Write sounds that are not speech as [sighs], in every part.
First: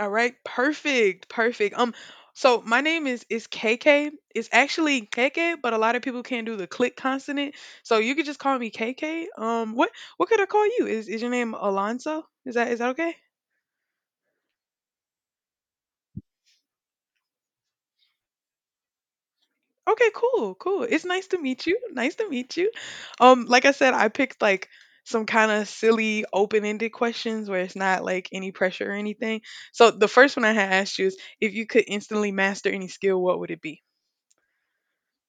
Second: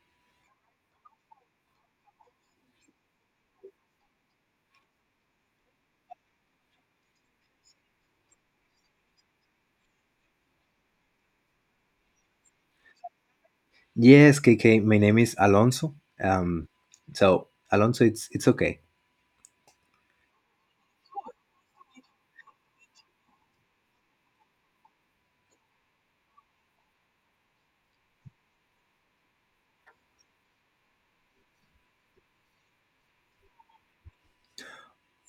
All right, perfect, perfect. So my name is KK. It's actually KK, but a lot of people can't do the click consonant, so you could just call me KK. What could I call you? Is your name Alonso? Is that okay? Yes, KK, my name is Alonso. Um, so Alonso, it's okay. Okay, cool, cool. It's nice to meet you. Nice to meet you. Like I said, I picked like some kind of silly open-ended questions where it's not like any pressure or anything. So the first one I had asked you is if you could instantly master any skill, what would it be?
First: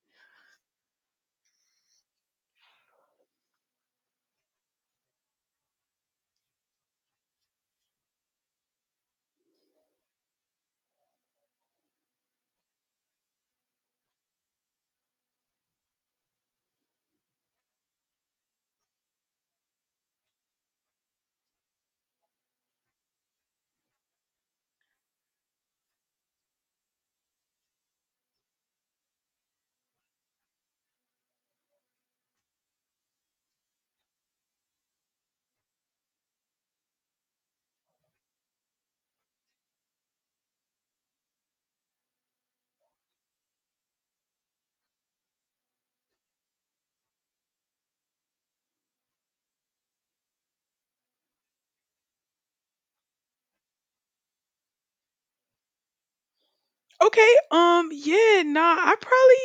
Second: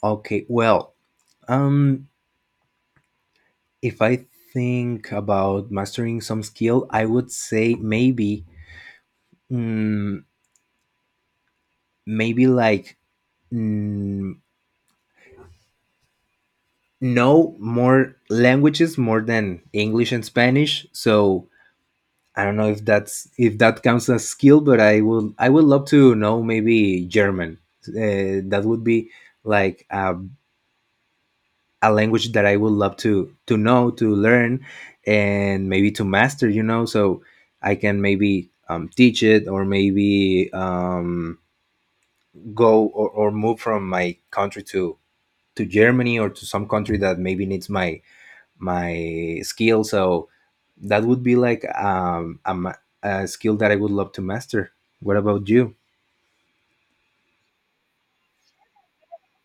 Okay, well, um, if I think about mastering some skill, I would say mm, maybe like mm, know more languages more than English and Spanish. So I don't know if that's if that counts as skill, but I would love to know maybe German. That would be like a language that I would love to know, to learn, and maybe to master. You know, so I can maybe teach it, or maybe go or move from my country to Germany or to some country that maybe needs my my skill. So that would be like a skill that I would love to master. What about you? Okay, yeah, nah, I probably,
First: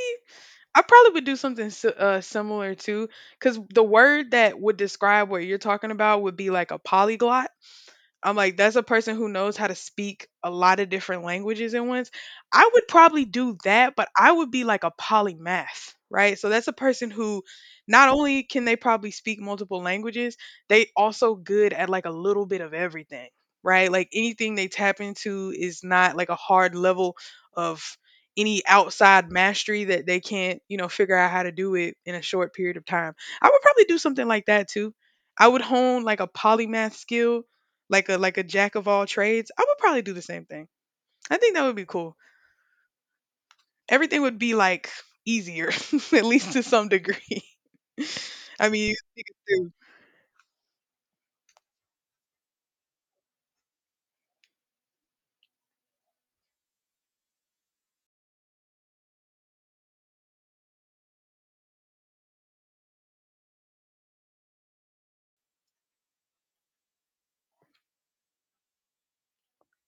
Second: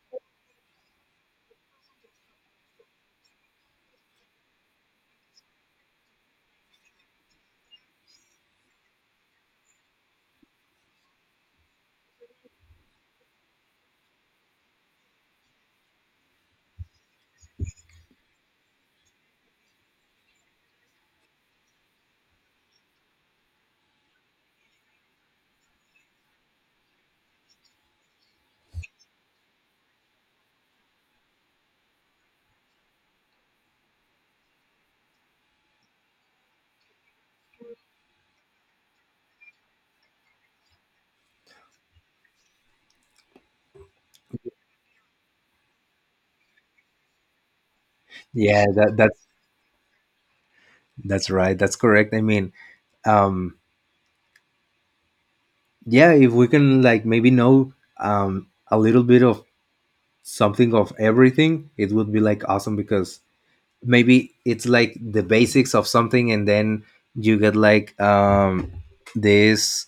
I probably would do something similar too, because the word that would describe what you're talking about would be like a polyglot. I'm like, that's a person who knows how to speak a lot of different languages at once. I would probably do that, but I would be like a polymath, right? So that's a person who not only can they probably speak multiple languages, they also good at like a little bit of everything, right? Like anything they tap into is not like a hard level of any outside mastery that they can't, figure out how to do it in a short period of time. I would probably do something like that too. I would hone like a polymath skill like a jack of all trades, I would probably do the same thing. I think that would be cool. Everything would be like easier, [laughs] at least to some degree. [laughs] Yeah, I mean, that you that's could do. that's right. That's correct. I mean, um, yeah, if we can like maybe know a little bit of something of everything, it would be like awesome because maybe it's like the basics of something and then you get like this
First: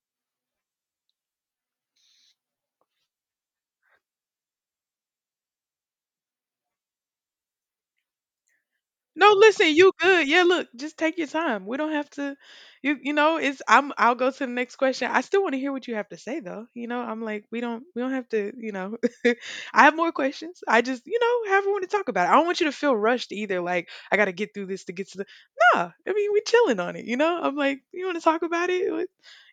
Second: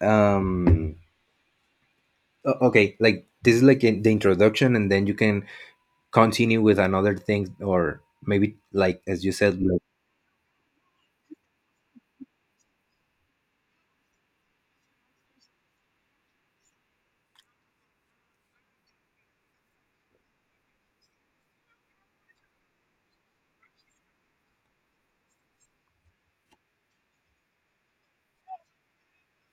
um okay, like this is like in the introduction and then you can continue with another thing or maybe like as you No, said listen, like you good. Yeah, look, just take your time. We don't have to. It's I'm I'll go to the next question. I still want to hear what you have to say though. You know, I'm like, we don't have to. [laughs] I have more questions. I just, have want to talk about it. I don't want you to feel rushed either, like I gotta get through this to get to the. Nah. I mean we chilling on it, you know? I'm like, you wanna talk about it? Like,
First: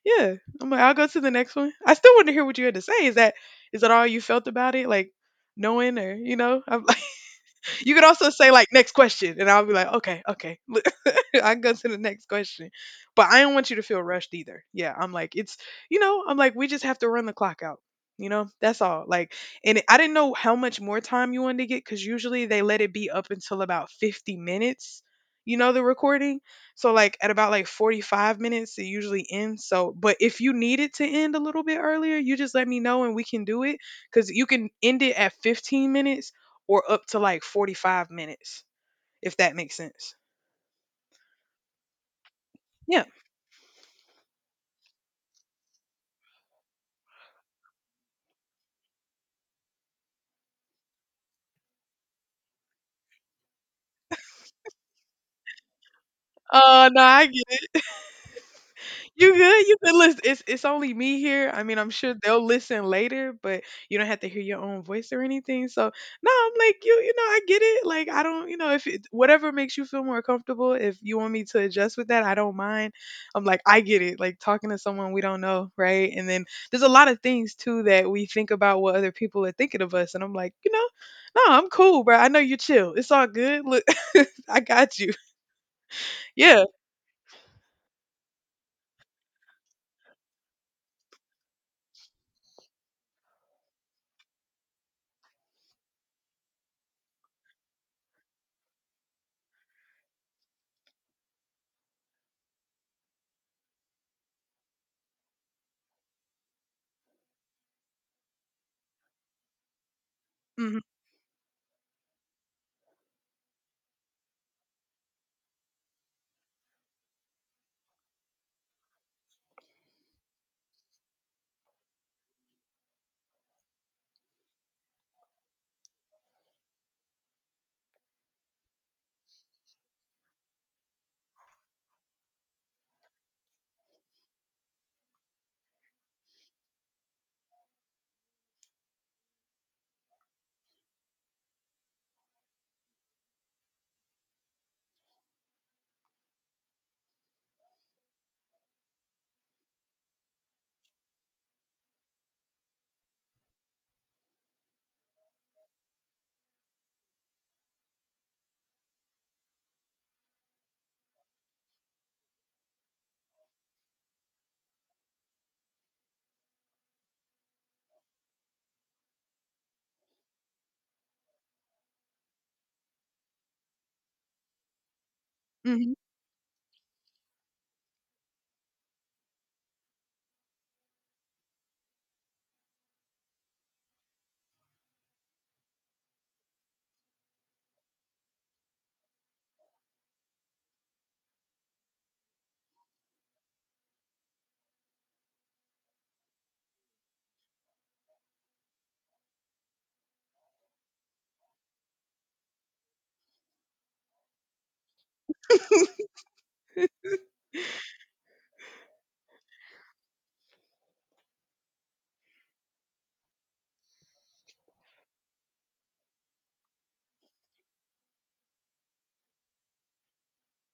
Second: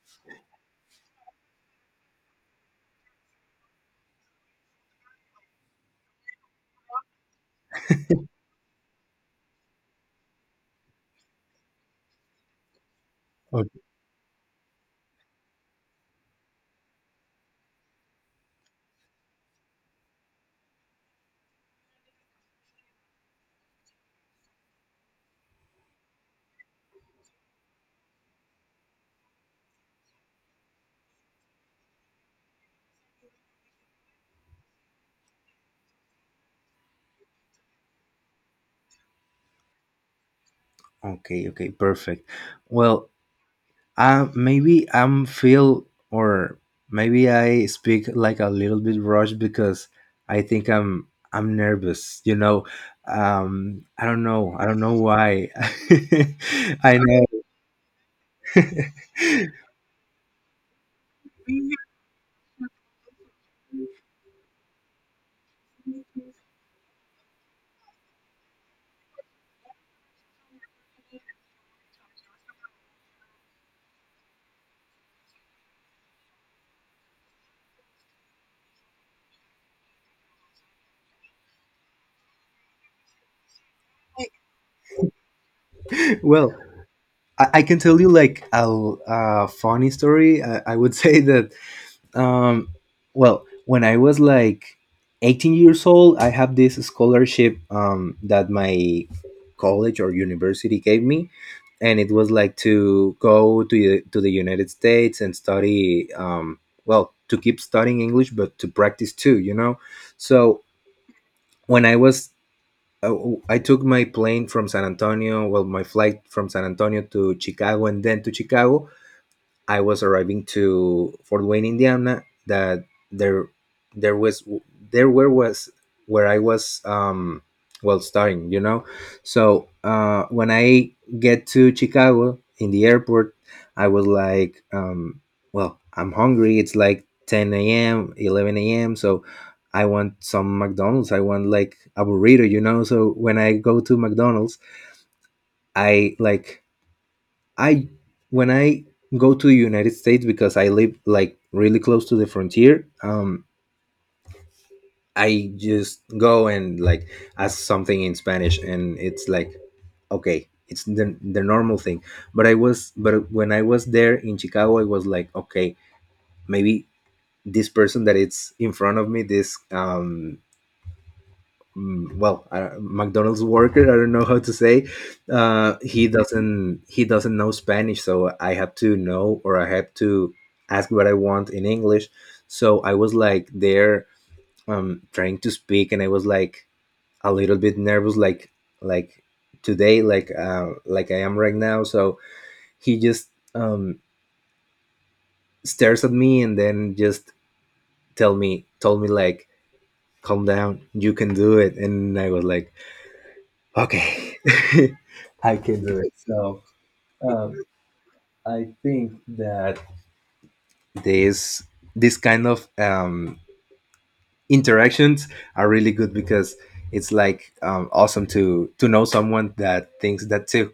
yeah. I'm like, I'll go to the next one. I still want to hear what you had to say. Is that all you felt about it? Like knowing or you know? I'm you could also say like next question, and I'll be like, okay, okay, [laughs] I can go to the next question. But I don't want you okay. to feel rushed either. Yeah, I'm like it's you know I'm like we just have to run the clock out. You know that's all. Like, and I didn't know how much more time you wanted to get because usually they let it be up until about 50 minutes. You know the recording. So like at about like 45 minutes it usually ends. So but if you need it to end a little bit earlier, you just let me know and we can do it cuz you can end it at 15 minutes or up to like 45 minutes, if that makes sense. Okay, okay, perfect. Yeah. Well, maybe I'm feel or maybe I speak like a little bit rushed because I think I'm nervous. You know, I don't know. I don't know why. [laughs] I No, know. I get. You good? You good? Listen, it's only me here. I mean, I'm sure they'll listen later, but you don't have to hear your own voice or anything. So no, I'm like you. You know, I get it. Like I don't. You know, if it, whatever makes you feel more comfortable, if you want me to adjust with that, I don't mind. I'm like I get it. Like talking to someone we don't know, right? And then there's a lot of things too that we think about what other people are thinking of us, and I'm like, no, I'm cool, bro. I know you chill. It's all good. Look, [laughs] I got you. [laughs] Well, Yeah. I can tell you like a funny story. I would [laughs] say that um well, when I was like 18 years old, I have this scholarship that my college or university gave me, and it was like to go to the united states and study, to keep studying english, but to practice too, you know. So when I was uh, I took my plane from san antonio, well, my flight from san antonio to chicago, and then to chicago I was arriving to Fort Wayne, Indiana. That there there was there where was Where I was well, starting, you know. So when I get to Chicago in the airport, I was like, well, I'm hungry. It's like 10 a.m., 11 a.m. So I want some McDonald's. I want like a burrito, you know. So when I go to McDonald's, I like I when I go to the United States because I live like really close to the frontier, I just go and like ask something in Spanish, and it's like okay, it's the normal thing. But when I was there in Chicago, I was like okay, maybe this person that it's in front of me, this mcdonald's worker, I don't know how to say. uh, Hmm. he doesn't he doesn't know spanish, so I had to know or I had to ask what I want in english. So I was like there trying to speak, and I was like a little bit nervous, like today, like I am right now. So he just um, stares at me and then just tell me told me like calm down, you can do it. And I was like Okay. [laughs] I can do it. So um, I think that this this kind of interactions are really good because it's like awesome to know someone that thinks that too.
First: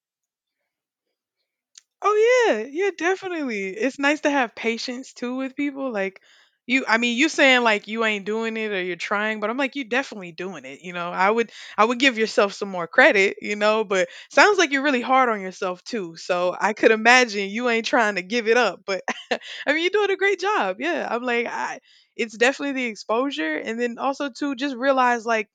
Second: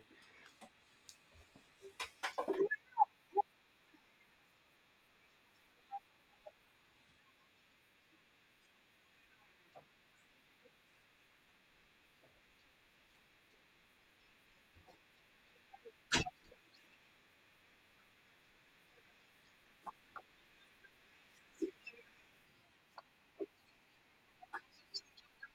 Oh yeah, yeah, definitely. It's nice to have patience too with people. Like you, I mean, you saying like you ain't doing it or you're trying, but I'm like you definitely doing it. You know, I would give yourself some more credit. You know, but sounds like you're really hard on yourself too. So I could imagine you ain't trying to give it up, but [laughs] I mean, you're doing a great job. Yeah, I'm like, it's definitely the exposure, and then also to just realize like.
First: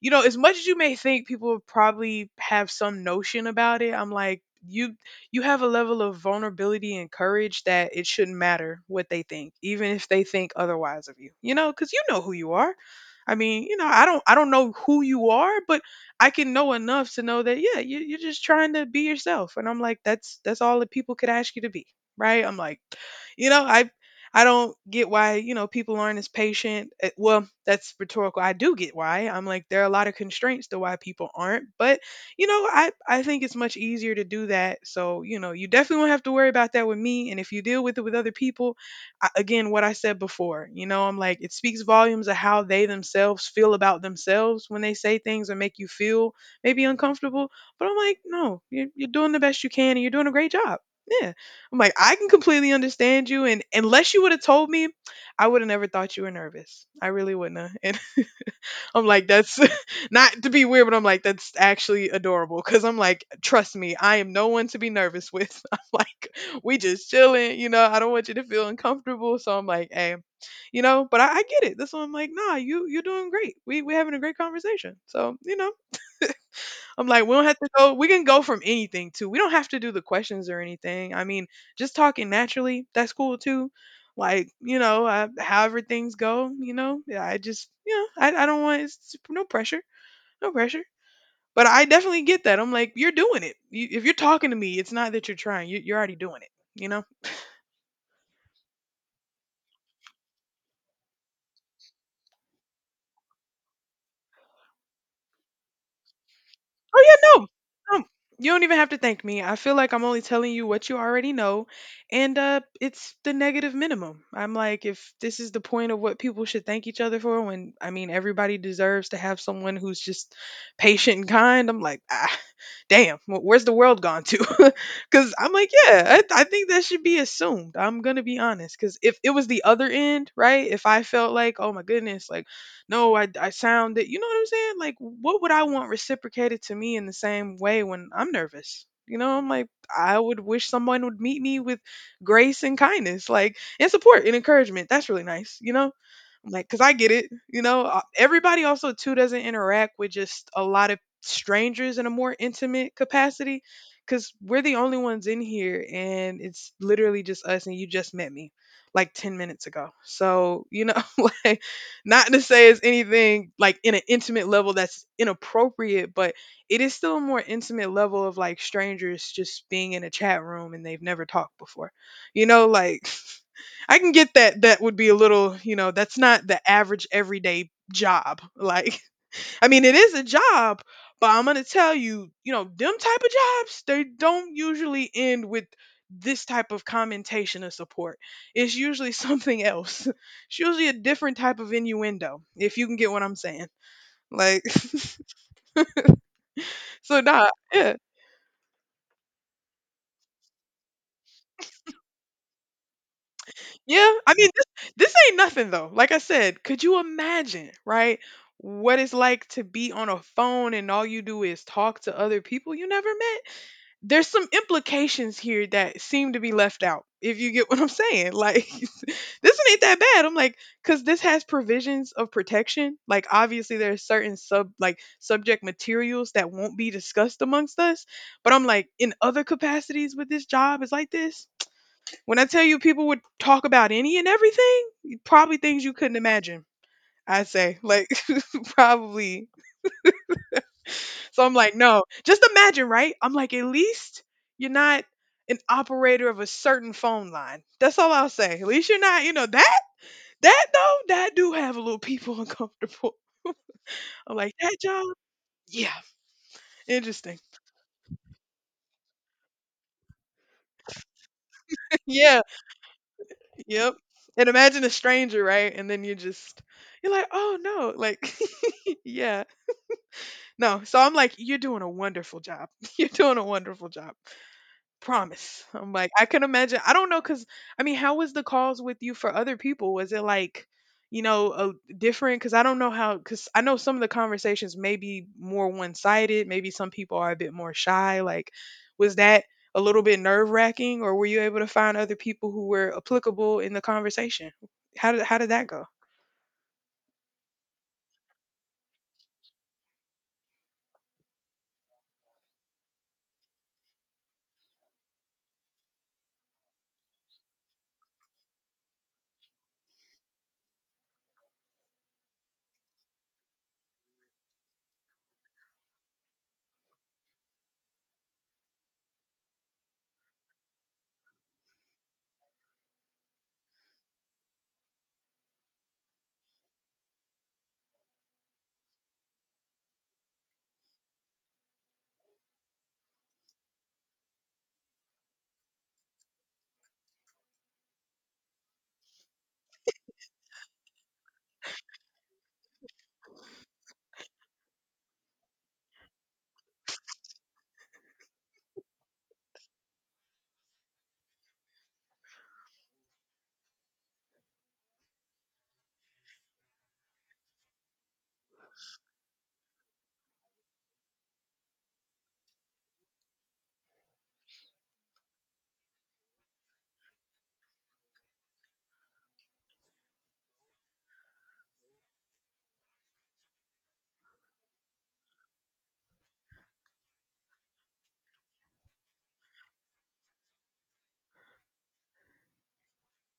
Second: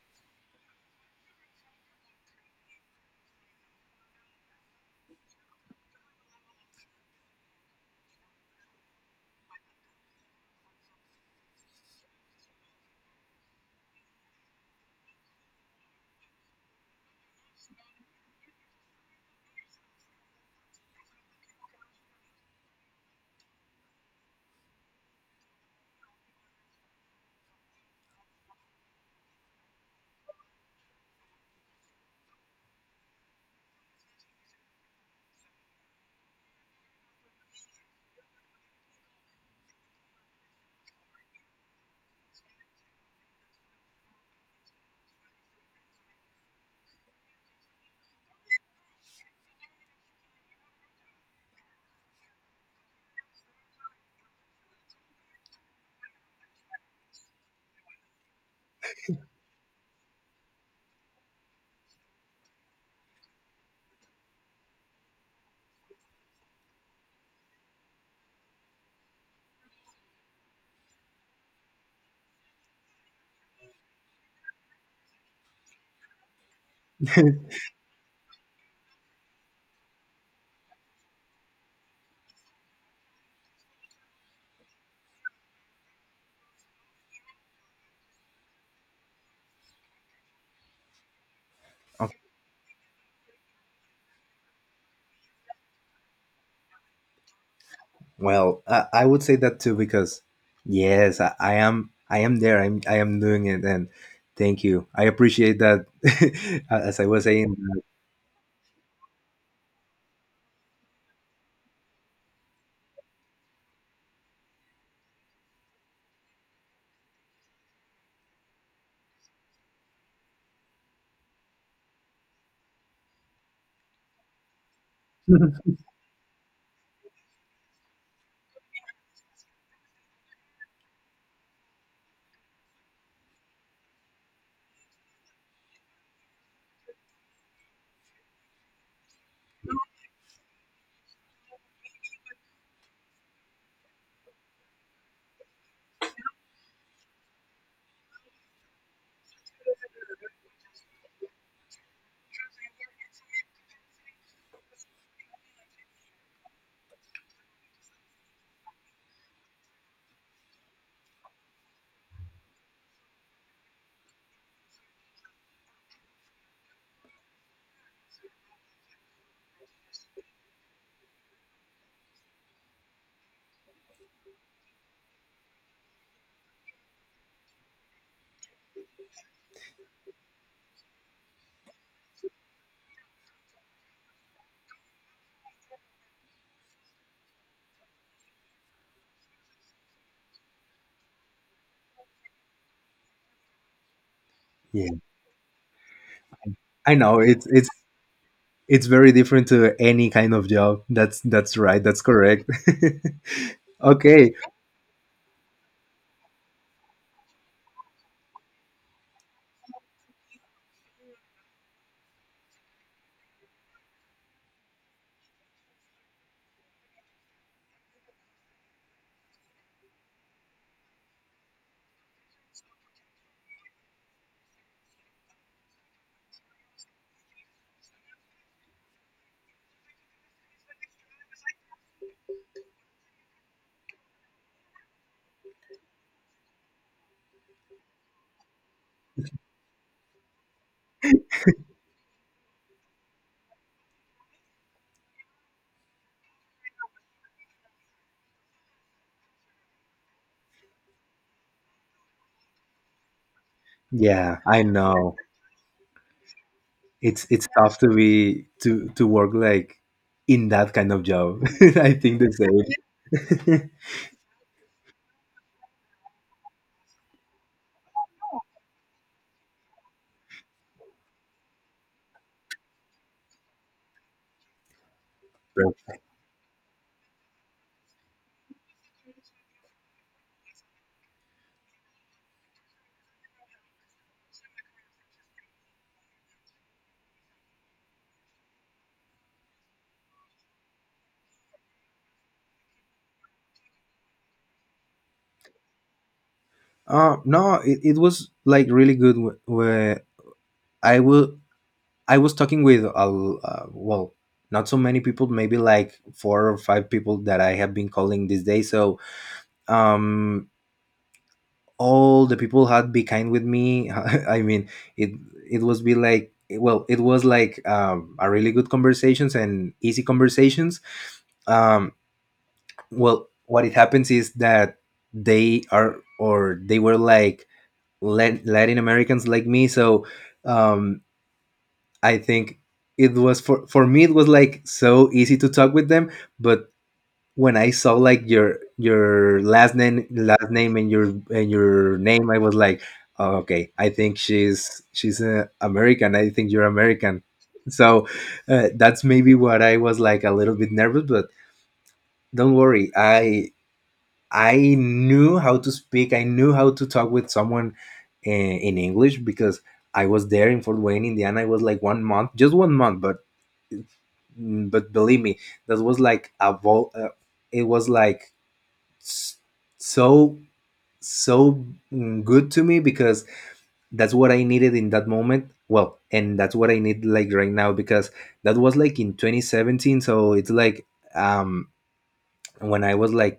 You know, as much as you may think people probably have some notion about it, I'm like, you have a level of vulnerability and courage that it shouldn't matter what they think, even if they think otherwise of you. You know, because you know who you are. I mean, you know, I don't know who you are, but I can know enough to know that, yeah, you're just trying to be yourself. And I'm like, that's all that people could ask you to be, right? I'm like, you know, I, I don't get why you know people aren't as patient. Well, that's rhetorical. I do get why. I'm like, there are a lot of constraints to why people aren't, but I think it's much easier to do that. So you definitely won't have to worry about that with me. And if you deal with it with other people, I, again, what I said before, I'm like it speaks volumes of how they themselves feel about themselves when they say things that make you feel maybe uncomfortable. But I'm like, no, you're doing the best you can, and you're doing a great job. Yeah, I'm like I can completely understand you, and unless you would have told me, I would have never thought you were nervous. I really wouldn't have. [laughs] I'm like, that's [laughs] not to be weird, but I'm like, that's actually adorable. Cause I'm like, trust me, I am no one to be nervous with. [laughs] I'm like, we just chilling, I don't want you to feel uncomfortable. So I'm like, hey, but I get it. That's why I'm like, nah, you're doing great. We having a great conversation. So, I'm like, we don't have to go we can go from anything too. We don't have to do the questions or anything. I mean, just talking naturally, that's cool too. Like, I, however things go, yeah, I just, I don't want it's no pressure. No pressure. But I Okay. definitely get that. I'm like, you're doing it. You, if you're talking to me, it's not that you're trying. You're already doing it. You know. Well, I would say that too because yes, I am I am there. I am doing it, and thank you. I appreciate that. [laughs] As Oh I was yeah, no, saying, no, you don't even have to thank me. I feel like I'm only telling you what you already know, and it's the negative minimum. I'm like, if this is the point of what people should thank each other for, when I mean everybody deserves to have someone who's just patient and kind. I'm like, ah, damn, where's the world gone to? [laughs] Because I'm like, yeah, I think that should be assumed. I'm gonna be honest, because if it was the other end, right? If I felt like, oh my goodness, like no, I sound it. You know what I'm saying? Like, what would I want reciprocated to me in the same way when I'm nervous? You know, I'm like, I would wish someone would meet me with grace and kindness, like, and support and encouragement. That's really nice, you know? I'm like, because I get it. You know, everybody also, too, doesn't interact with just a lot of strangers in a more intimate capacity because we're the only ones in here and it's literally just us and you just met me like 10 minutes ago. So, [laughs] like, not to say it's anything like in an intimate level that's inappropriate, but it is still a more intimate level of like strangers just being in a chat room and they've never talked before. You know, like [laughs] I can get that that would be a little, that's not the average everyday job. Like I mean, it is a job, but I'm gonna tell you, them type of jobs, they don't usually end with this type of commentation or support. It's usually something else. [laughs] It's usually a different type of innuendo, if you can get what I'm saying. Like, yeah, [laughs] I know so nah, yeah, it's very different to any kind of job. That's right. That's correct. [laughs] yeah. Okay. I mean, this ain't nothing though. Like I said, could you imagine, right? What it's like to be on a phone and all you do is talk to other people you never met? There's some implications here that seem to be left out, if you get [laughs] what I'm saying, like, [laughs] this one ain't that bad. I'm like, because this has provisions of protection, like obviously there are certain subject materials that won't be discussed amongst us. But I'm like, in other capacities with this job, is like this. When I tell you, people would talk about any and everything. Probably things you couldn't imagine. I'd say, like, [laughs] probably. So I'm like, no. Just imagine, right? I'm like, at least you're not an operator of a certain phone line. That's all I'll say. At least you're not, that though, that do have a little people [laughs] uncomfortable. Yeah, I'm like, I that job? know. Yeah. Interesting. It's tough to be to work like in that kind of job. [laughs] I think the [laughs] Yeah. same. [laughs] Yep. And imagine a stranger, right? And then you just, you're like, oh no, like, [laughs] yeah. No. So I'm like, you're doing a wonderful job. [laughs] You're doing a wonderful job. Promise. I'm Right. like, I can imagine. I don't know, cause I mean, how was the calls with you for other people? Was it like, a different? Cause I don't know how. Cause I know some of the conversations may be more one sided. Maybe some people are a bit more shy. Like, was that a little bit nerve wracking, or were you able to find other people who were applicable in the conversation? How did that go? No, it was like really good. Wh- Where I will I was talking with well, not so many people. Maybe like four or five people that I have been calling this day. So um all the people had be kind with me. [laughs] I mean, it it was like a really good conversations and easy conversations. um well, what it happens is that they are or they were like latin americans like me. So um I think it was, for me it was like so easy to talk with them. But when I saw like your last name and your name, I was like, oh, okay, I think she's American. I think you're American. So that's maybe what I was like a little bit nervous, but don't worry. I knew how to speak. I knew how to talk with someone in English because I was there in Fort Wayne, Indiana. I was like one month, just one month, but believe me, that was like a vol. It was like s- so so good to me because that's what I needed in that moment. Well, and that's what I need like right now, because that was like in 2017. So it's like um when I was like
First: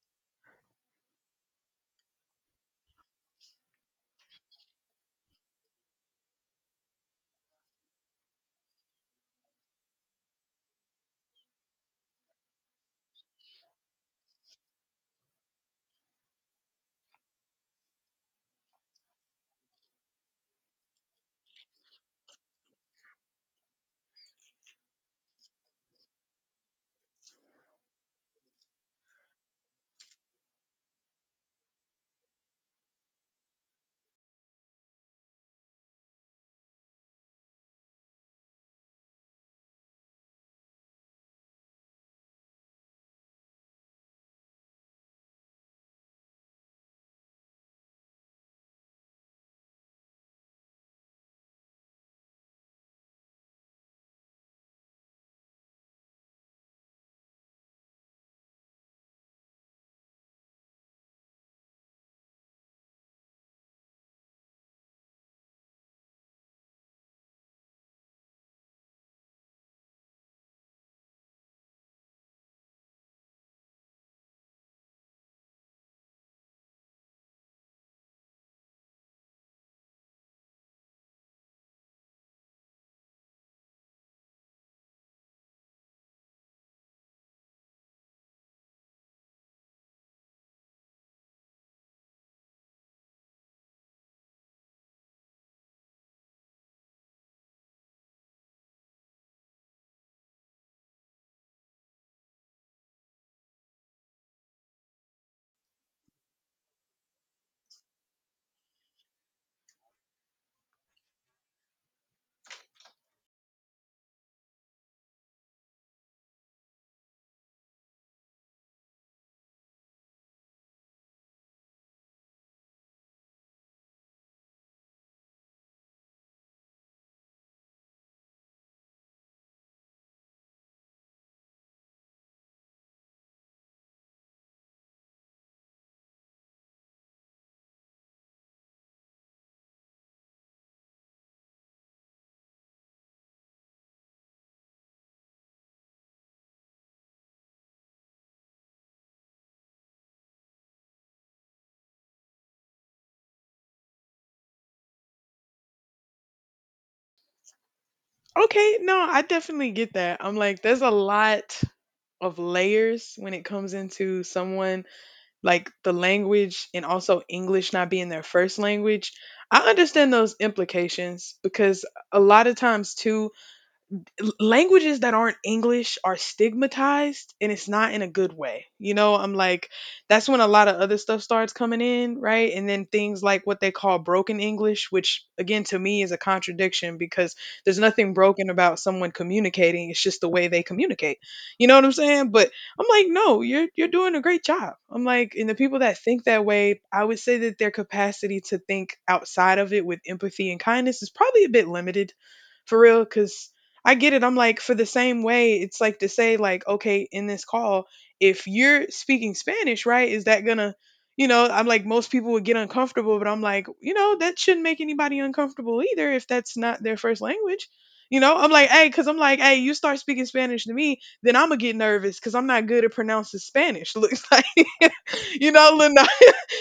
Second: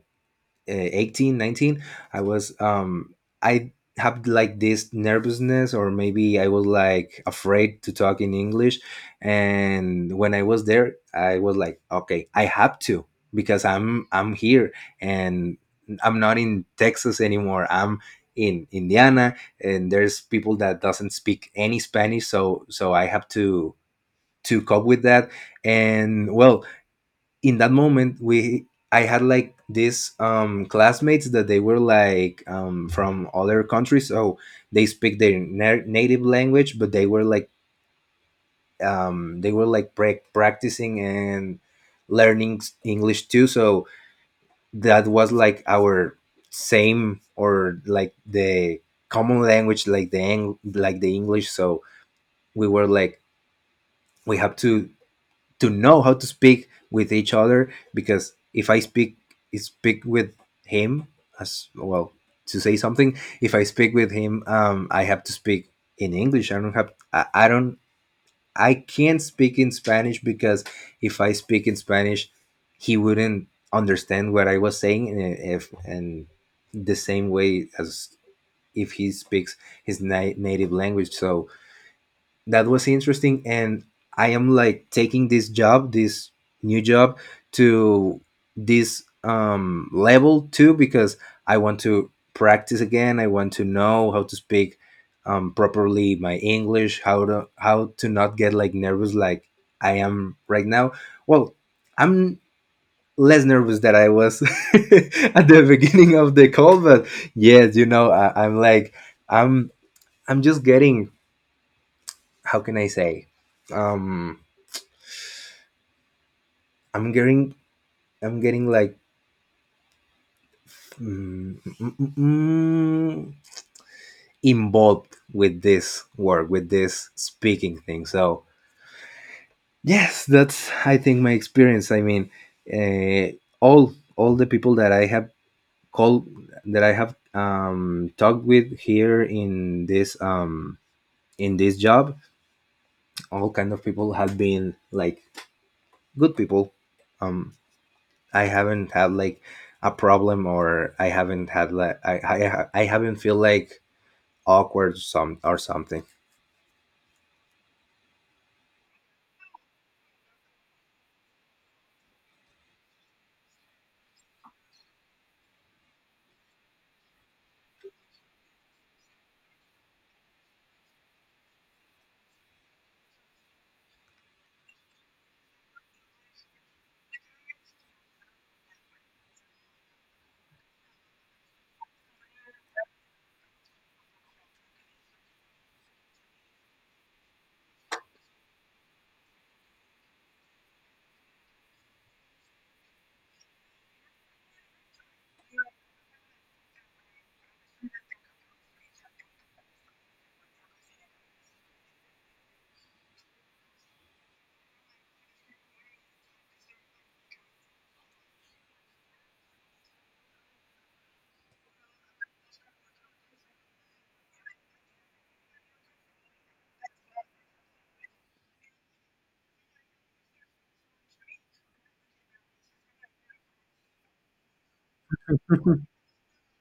18, 19. I was I have like this nervousness, or maybe I was like afraid to talk in english. And when I was there, I was like okay, I have to, because I'm here, and I'm not in texas anymore. I'm in indiana, and there's people that doesn't speak any spanish, so I have to cope with that. And well, in that moment we I had like these classmates that they were like from other countries, so they speak their native language, but they were like practicing and learning english too. So that was like our same or like the common language, like the like the english. So we were like we have to know how to speak with each other because if I speak speak with him, as well, to say something, if I speak with him, I have to speak in English. I don't have I don't I can't speak in Spanish because if I speak in Spanish, he wouldn't understand what I was saying, and if and the same way as if he speaks his native language. So that was interesting. And I am like taking this job, this new job, to this level too, because I want to practice again. I want to know how to speak properly my english, how to not get like nervous like I am right now. Well, I'm less nervous than I was [laughs] at the beginning of the call, but yes, you know, I'm like i'm I'm just getting, how can I say? Um, I'm getting I'm getting like mm, mm, mm, mm, involved with this work, with this speaking thing. So yes, that's I think my experience. I mean, uh, all the people that I have called, that I have talked with here in this job, all kind of people have been like good people. Um, I haven't had like a problem, or I haven't had like I haven't feel like awkward some or something. Okay, no, I definitely get that. I'm like, there's a lot of layers when it comes into someone, like the language and also English not being their first language. I understand those implications because a lot of times too, languages that aren't English are stigmatized and it's not in a good way. You know, I'm like, that's when a lot of other stuff starts coming in, right? And then things like what they call broken English, which again to me is a contradiction because there's nothing broken about someone communicating. It's just the way they communicate. You know what I'm saying? But I'm like, no, you're doing a great job. I'm like, and the people that think that way, I would say that their capacity to think outside of it with empathy and kindness is probably a bit limited, for real, because I get it. I'm like, for the same way, it's like to say, like, okay, in this call, if you're speaking Spanish, right, is that gonna, I'm like, most people would get uncomfortable, but I'm like, that shouldn't make anybody uncomfortable either if that's not their first language. You know, I'm like, hey, because I'm like, hey, you start speaking Spanish to me, then I'm gonna get nervous because I'm not good at pronouncing Spanish. [laughs] Looks like, little,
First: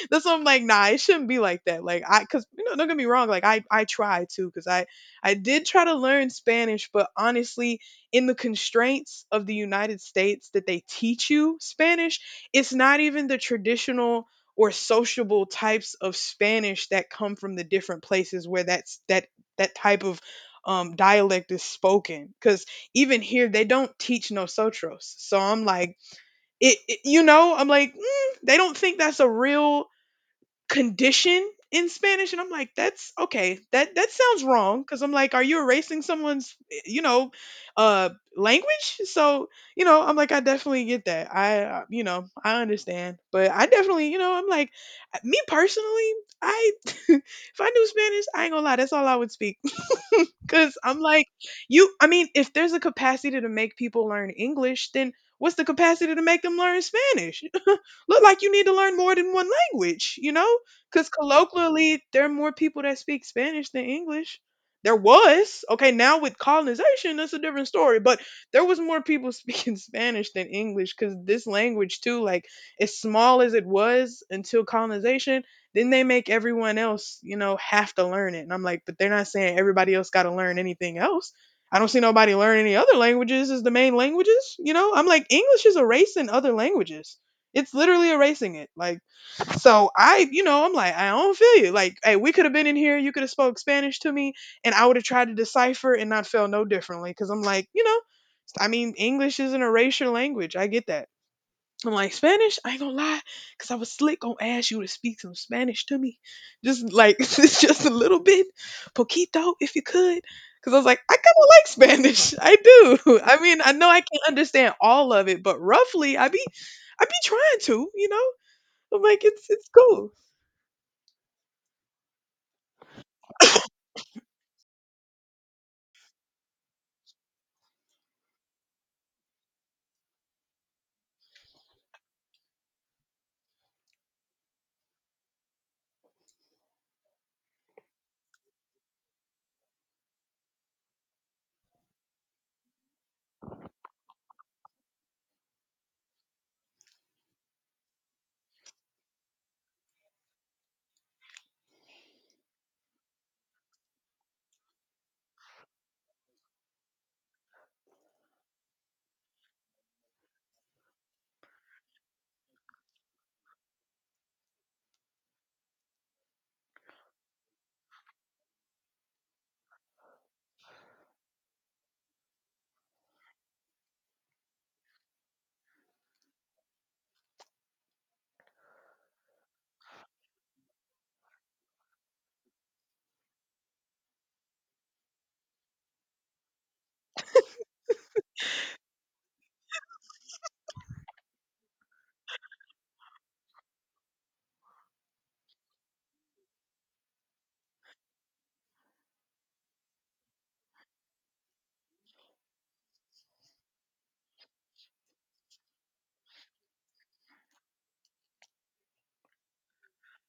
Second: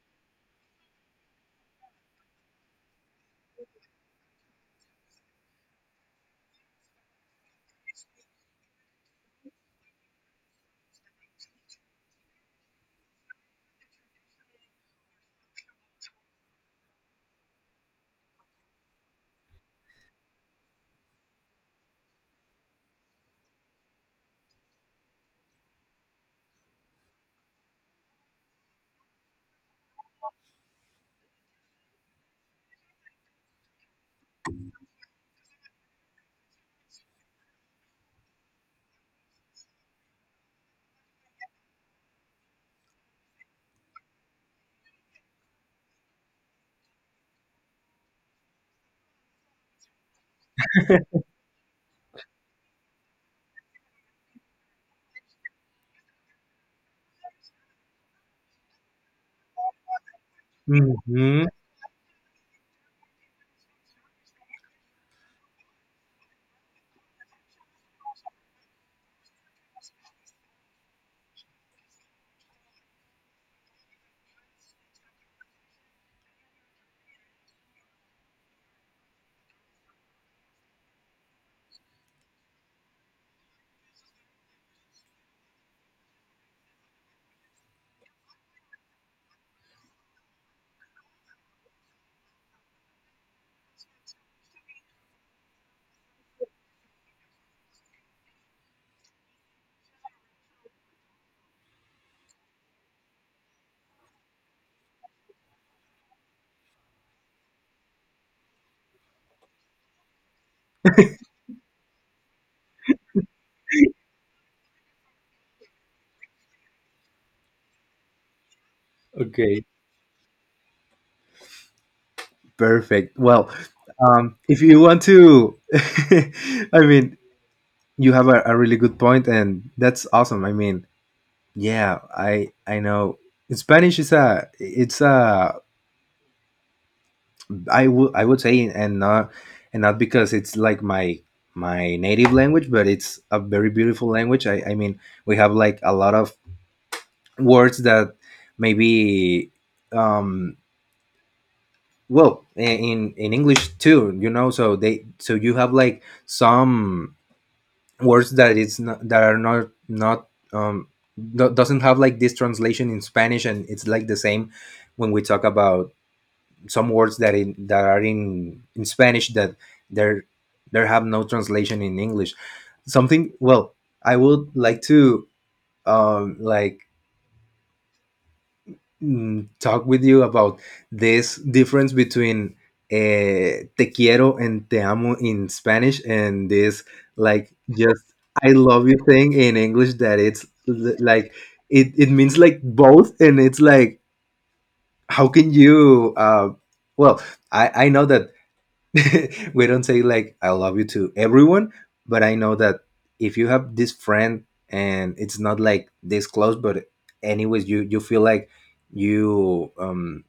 that's why I'm like, nah, it shouldn't be like that. Like I, cause don't get me wrong. Like I tried to, cause I did try to learn Spanish, but honestly, in the constraints of the United States that they teach you Spanish, it's not even the traditional or sociable types of Spanish that come from the different places where that's that type of dialect is spoken. Cause even here they don't teach no sotros. So I'm like, I'm like, they don't think that's a real condition in Spanish. And I'm like, that's okay, that that sounds wrong, cuz I'm like, are you erasing someone's you know uh language? So you know, I'm like, I definitely get that. I I understand, but I definitely I'm like, me personally, I [laughs] if I knew Spanish, I ain't going to lie, that's all I would speak. [laughs] Cuz I'm like, you I mean, if there's a capacity to make people learn English, then what's the capacity to make them learn Spanish, look like you need to learn more than one language, you know? Because Hmm. colloquially, there are more people that speak Spanish than English. There was. Okay, now with colonization, that's a different story. But there was more people [laughs] speaking Spanish than English, because this language, too, like as small as it was until colonization, then they make everyone else, have to learn it. And I'm like, but they're not saying everybody else got to learn anything else. I don't see nobody learn any other languages as the main languages. You know, I'm like, English is a race in other languages. It's literally erasing it. Like, so I, I'm like, I don't feel you. Like, hey, we could have been in here. You could have spoke Spanish to me, and I would have tried to decipher and not feel no differently. Because I'm like, I mean, English is an erasure language. I get that. I'm like, Spanish, I ain't gonna lie, cause I was slick gonna ask you to speak some Spanish to me, just like, [laughs] it's just a little bit, poquito, if you could. Cause I was like, I kind of like Spanish. I do. [laughs] I mean, I know I can't understand all of it, but roughly, I be trying to, you know. I'm like, it's Okay. it's cool. Perfect. Well, if you want to, [laughs] I mean, you have a really good point, and that's awesome. I mean, yeah, I know Spanish is a it's a I would say, and not, and not because it's like my native language, but it's a very beautiful language. I mean, we have like a lot of words that maybe um in English too, you know, so they so you have like some words that it's not that are not doesn't have like this translation in Spanish, and it's like the same when we talk about some words that in that are in Spanish that there there have no translation in English. Something, well, I would like to um like talk with you about this difference between te quiero and te amo in Spanish, and this like just I love you thing in English, that it's like it means like both, and it's like how can you well I know that [laughs] we don't say like I love you to everyone, but I know that if you have this friend and it's not like this close, but anyways, you feel like you um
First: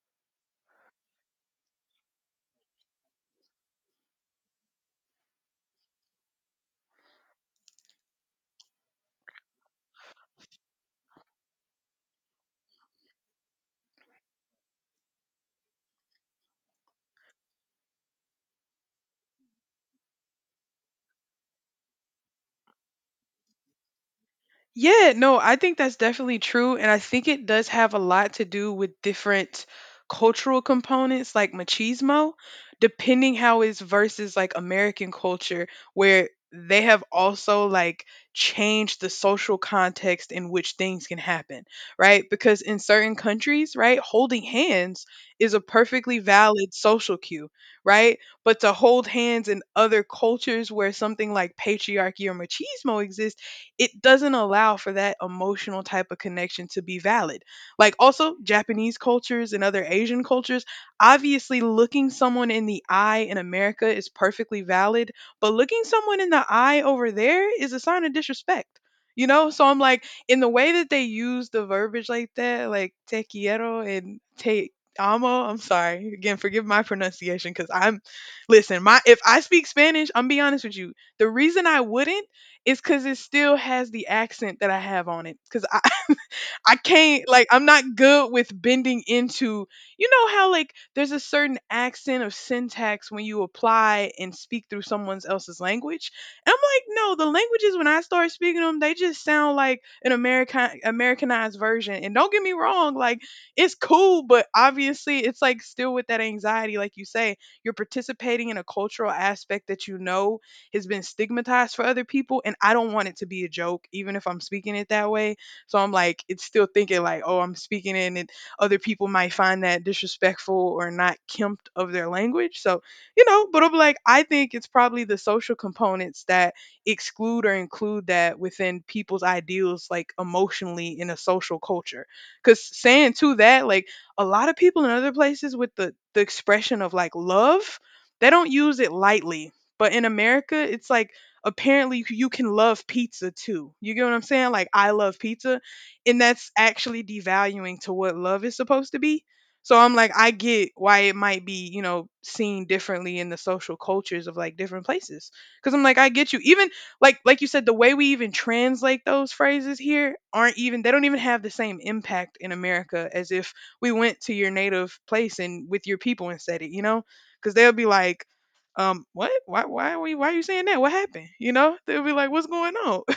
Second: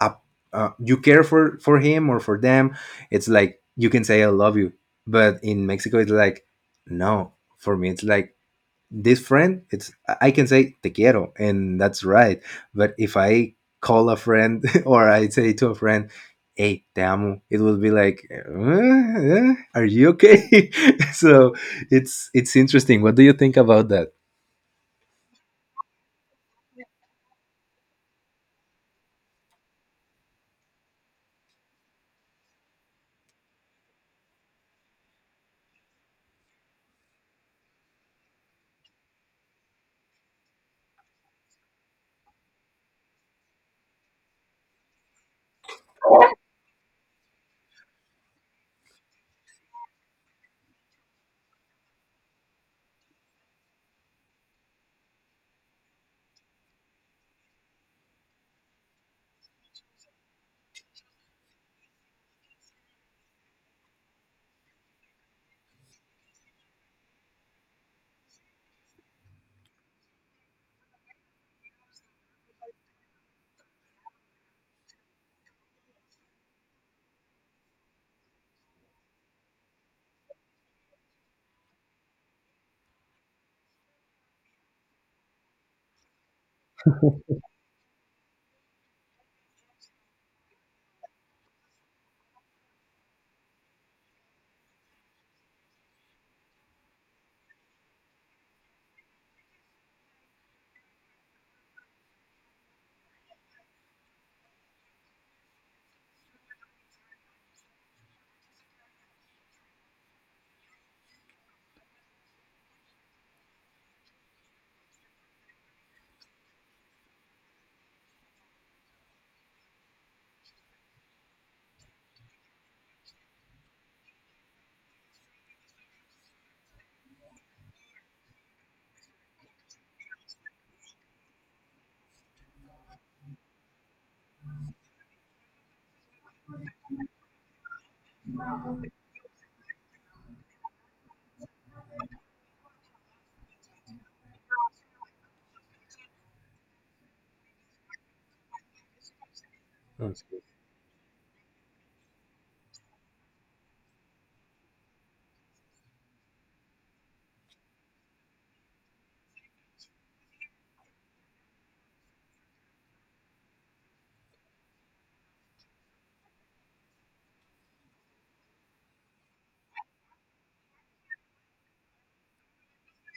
up, you care for him or for them. It's like you can say I love you, but in Mexico it's like no. For me, it's like this friend it's I can say te quiero and that's right, but if I call a friend [laughs] or I say to a friend, "Hey, te amo," it will be like, "Uh, are you okay?" [laughs] So it's interesting. What do you think about that? Yeah, no, I think that's definitely true. And I think it does have a lot to do with different cultural components like machismo, depending how it's versus like American culture, where they have also like changed the social context in which things can happen, right? Because in certain countries, right, holding hands is a perfectly valid social cue, right? But to hold hands in other cultures where something like patriarchy or machismo exists, it doesn't allow for that emotional type of connection to be valid. Like also Japanese cultures and other Asian cultures, obviously looking someone in the eye in America is perfectly valid, but looking someone in the eye over there is a sign of disrespect. You know, so I'm like, in the way that they use the verbiage like that, like te quiero and te amo. I'm sorry again, forgive my pronunciation, because I'm listen. My if I speak Spanish, I'm be honest with you. The reason I wouldn't, it's because it still has the accent that I have on it, 'cause I can't, like I'm not good with bending into, you know how, like there's a certain accent of syntax when you apply and speak through someone else's language. And I'm like, no, the languages when I start speaking them, they just sound like an Americanized version. And don't get me wrong, like it's cool, but obviously it's like still with that anxiety, like you say, you're participating in a cultural aspect that you know has been stigmatized for other people. And I don't want it to be a joke, even if I'm speaking it that way. So I'm like, it's still thinking like, oh, I'm speaking in it. Other people might find that disrespectful or not kempt of their language. So, but I'm like, I think it's probably the social components that exclude or include that within people's ideals, like emotionally in a social culture. Cause saying to that, like a lot of people in other places with the expression of like love, they don't use it lightly. But in America, it's like apparently you can love pizza too. You get what I'm saying? Like I love pizza, and that's actually devaluing to what love is supposed to be. So I'm like, I get why it might be, seen differently in the social cultures of like different places. Cuz I'm like, I get you. Even like you said, the way we even translate those phrases here aren't even, they don't even have the same impact in America as if we went to your native place and with your people and said it, you know? Cuz they'll be like, what? Why? Why are we? Why are you saying that? What happened? You know, they'll be like, what's going on? [laughs]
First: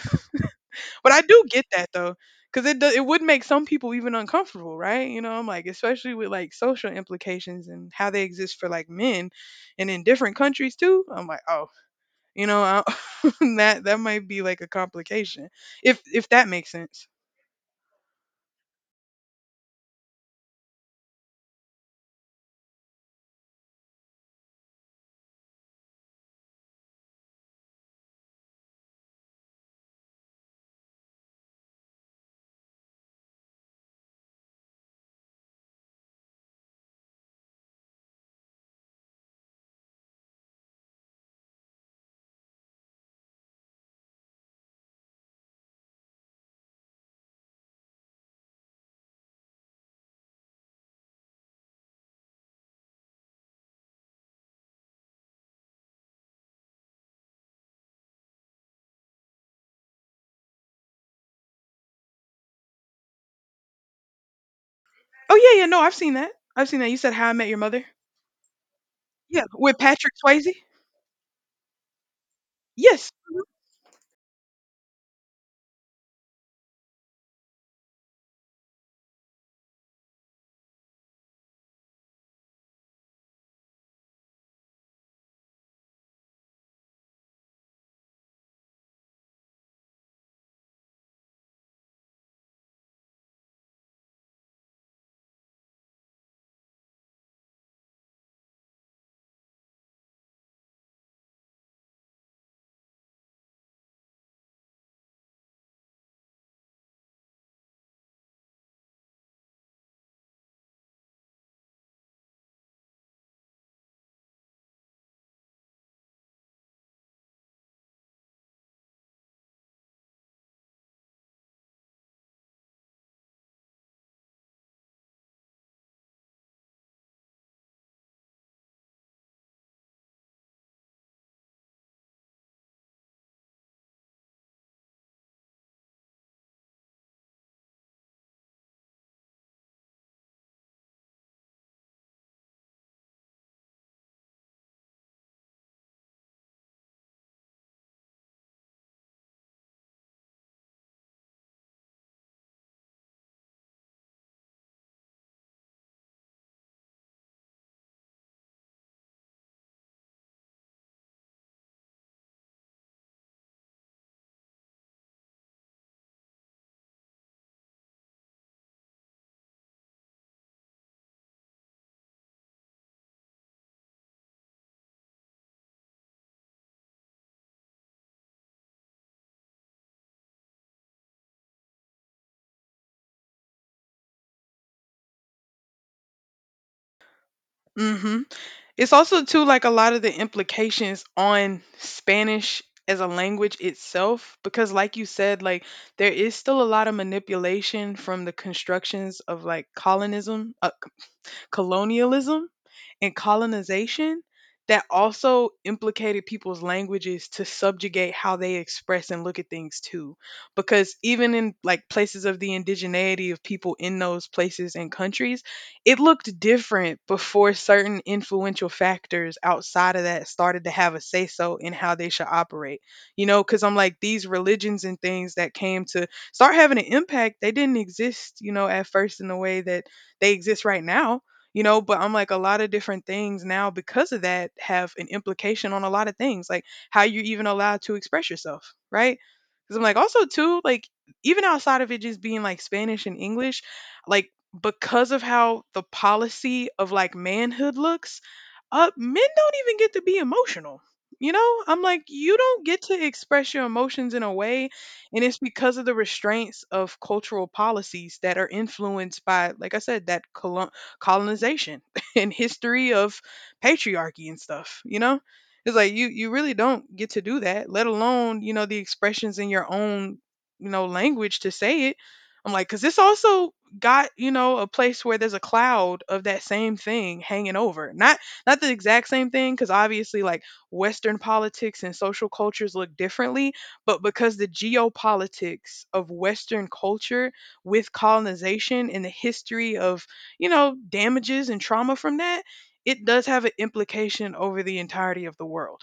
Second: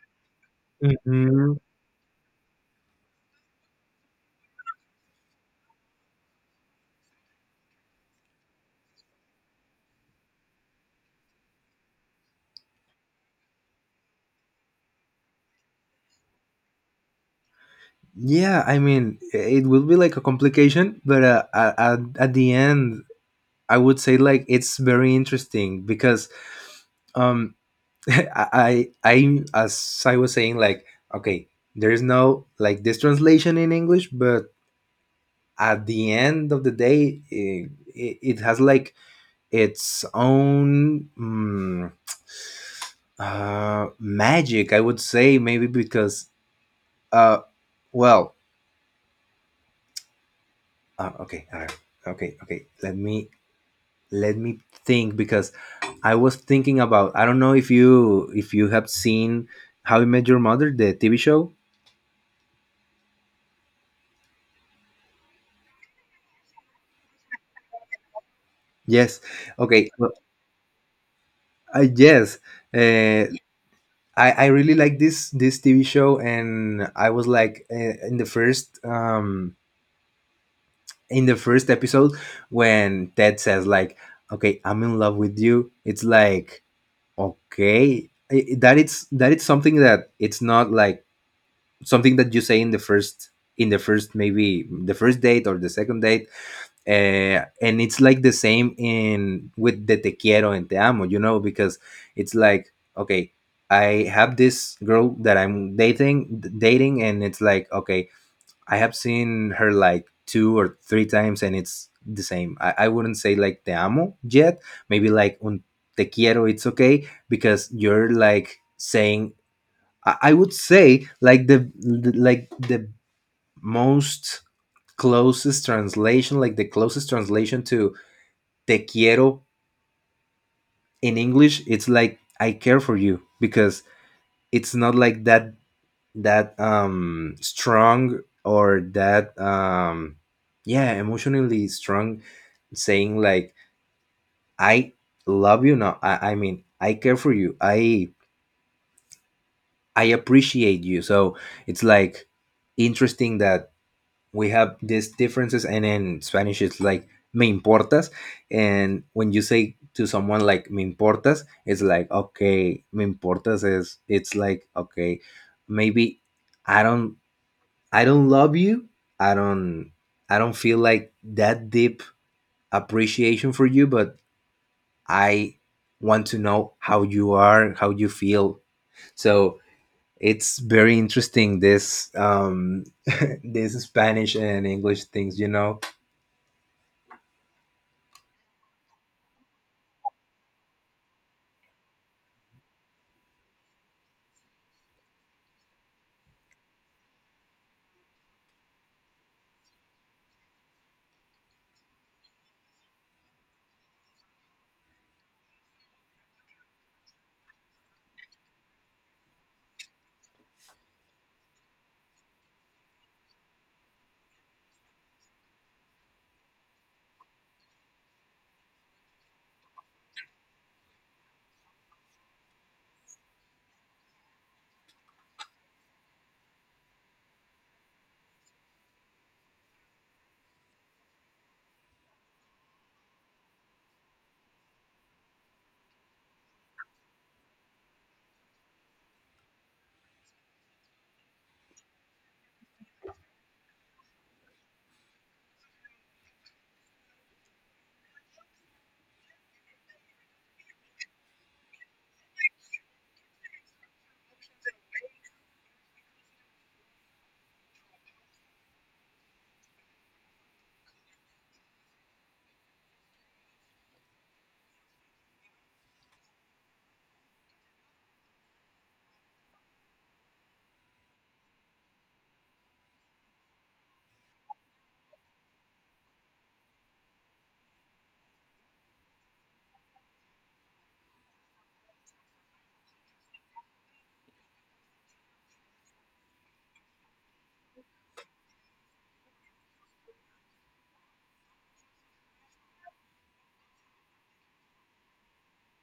But I do Mhm. get that though, because it would make some people even uncomfortable, right? You know, I'm like, especially with like social implications and how they exist for like men, and in different countries too. I'm like, oh, I, [laughs] that might be like a complication. If that makes sense. Yeah, I mean, it will be like a complication, but at the end, I would say like it's very interesting because um, [laughs] I as I was saying, like okay, there is no like this translation in English, but at the end of the day, it has like its own magic, I would say. Maybe because uh, well, uh, okay, uh, okay, okay. Let me let me think, because I was thinking about, I don't know if you have seen How I Met Your Mother, the TV show. Oh yeah, yeah, no, I've seen that. I've seen that. You said How I Met Your Mother? Yes. Yeah, with Okay. Well, Patrick Swayze? I yes. Yes. Uh, I really like this TV show, and I was like in the first episode, when Ted says like, "Okay, I'm in love with you." It's like okay, that it's, that it's something that it's not like something that you say in the first, in the first, maybe the first date or the second date, and it's like the same in with the te quiero and te amo, you know, because it's like okay, I have this girl that I'm dating, and it's like okay, I have seen her like 2 or 3 times, and it's the same. I wouldn't say like te amo yet, maybe like un te quiero, it's okay, because you're like saying, I would say like the most closest translation, like the closest translation to te quiero in English, it's like I care for you, because it's not like that strong or that yeah, emotionally strong, saying like I love you. No, I mean, I care for you. I appreciate you. So it's like interesting that we have these differences, and in Spanish it's like me importas, and when you say to someone like me importas, it's like okay, me importas is it's like okay, maybe I don't I don't love you, I don't I don't feel like that deep appreciation for you, but I want to know how you are, how you feel. So it's very interesting, this [laughs] this Spanish and English things, you know. Mhm. It's also too like a lot of the implications on Spanish as a language itself because like you said like there is still a lot of manipulation from the constructions of like colonism colonialism and colonization that also implicated people's languages to subjugate how they express and look at things too, because even in like places of the indigeneity of people in those places and countries, it looked different before certain influential factors outside of that started to have a say so in how they should operate. You know, because I'm like these religions and things that came to start having an impact, they didn't exist, you know, at first in the way that they exist right now. You know, but I'm like a lot of different things now because of that have an implication on a lot of things, like how you're even allowed to express yourself, right? Because I'm like also too like, even outside of it just being like Spanish and English, like because of how the policy of like manhood looks, men don't even get to be emotional. You know, I'm like you don't get to express your emotions in a way, and it's because of the restraints of cultural policies that are influenced by, like I said, that colonization [laughs] and history of patriarchy and stuff, you know? It's like you really don't get to do that, let alone, you know, the expressions in your own, you know, language to say it. I'm like, cause this also got, you know, a place where there's a cloud of that same thing hanging over. Not the exact same thing, because obviously like Western politics and social cultures look differently, but because the geopolitics of Western culture with colonization and the history of, you know, damages and trauma from that, it does have an implication over the entirety of the world.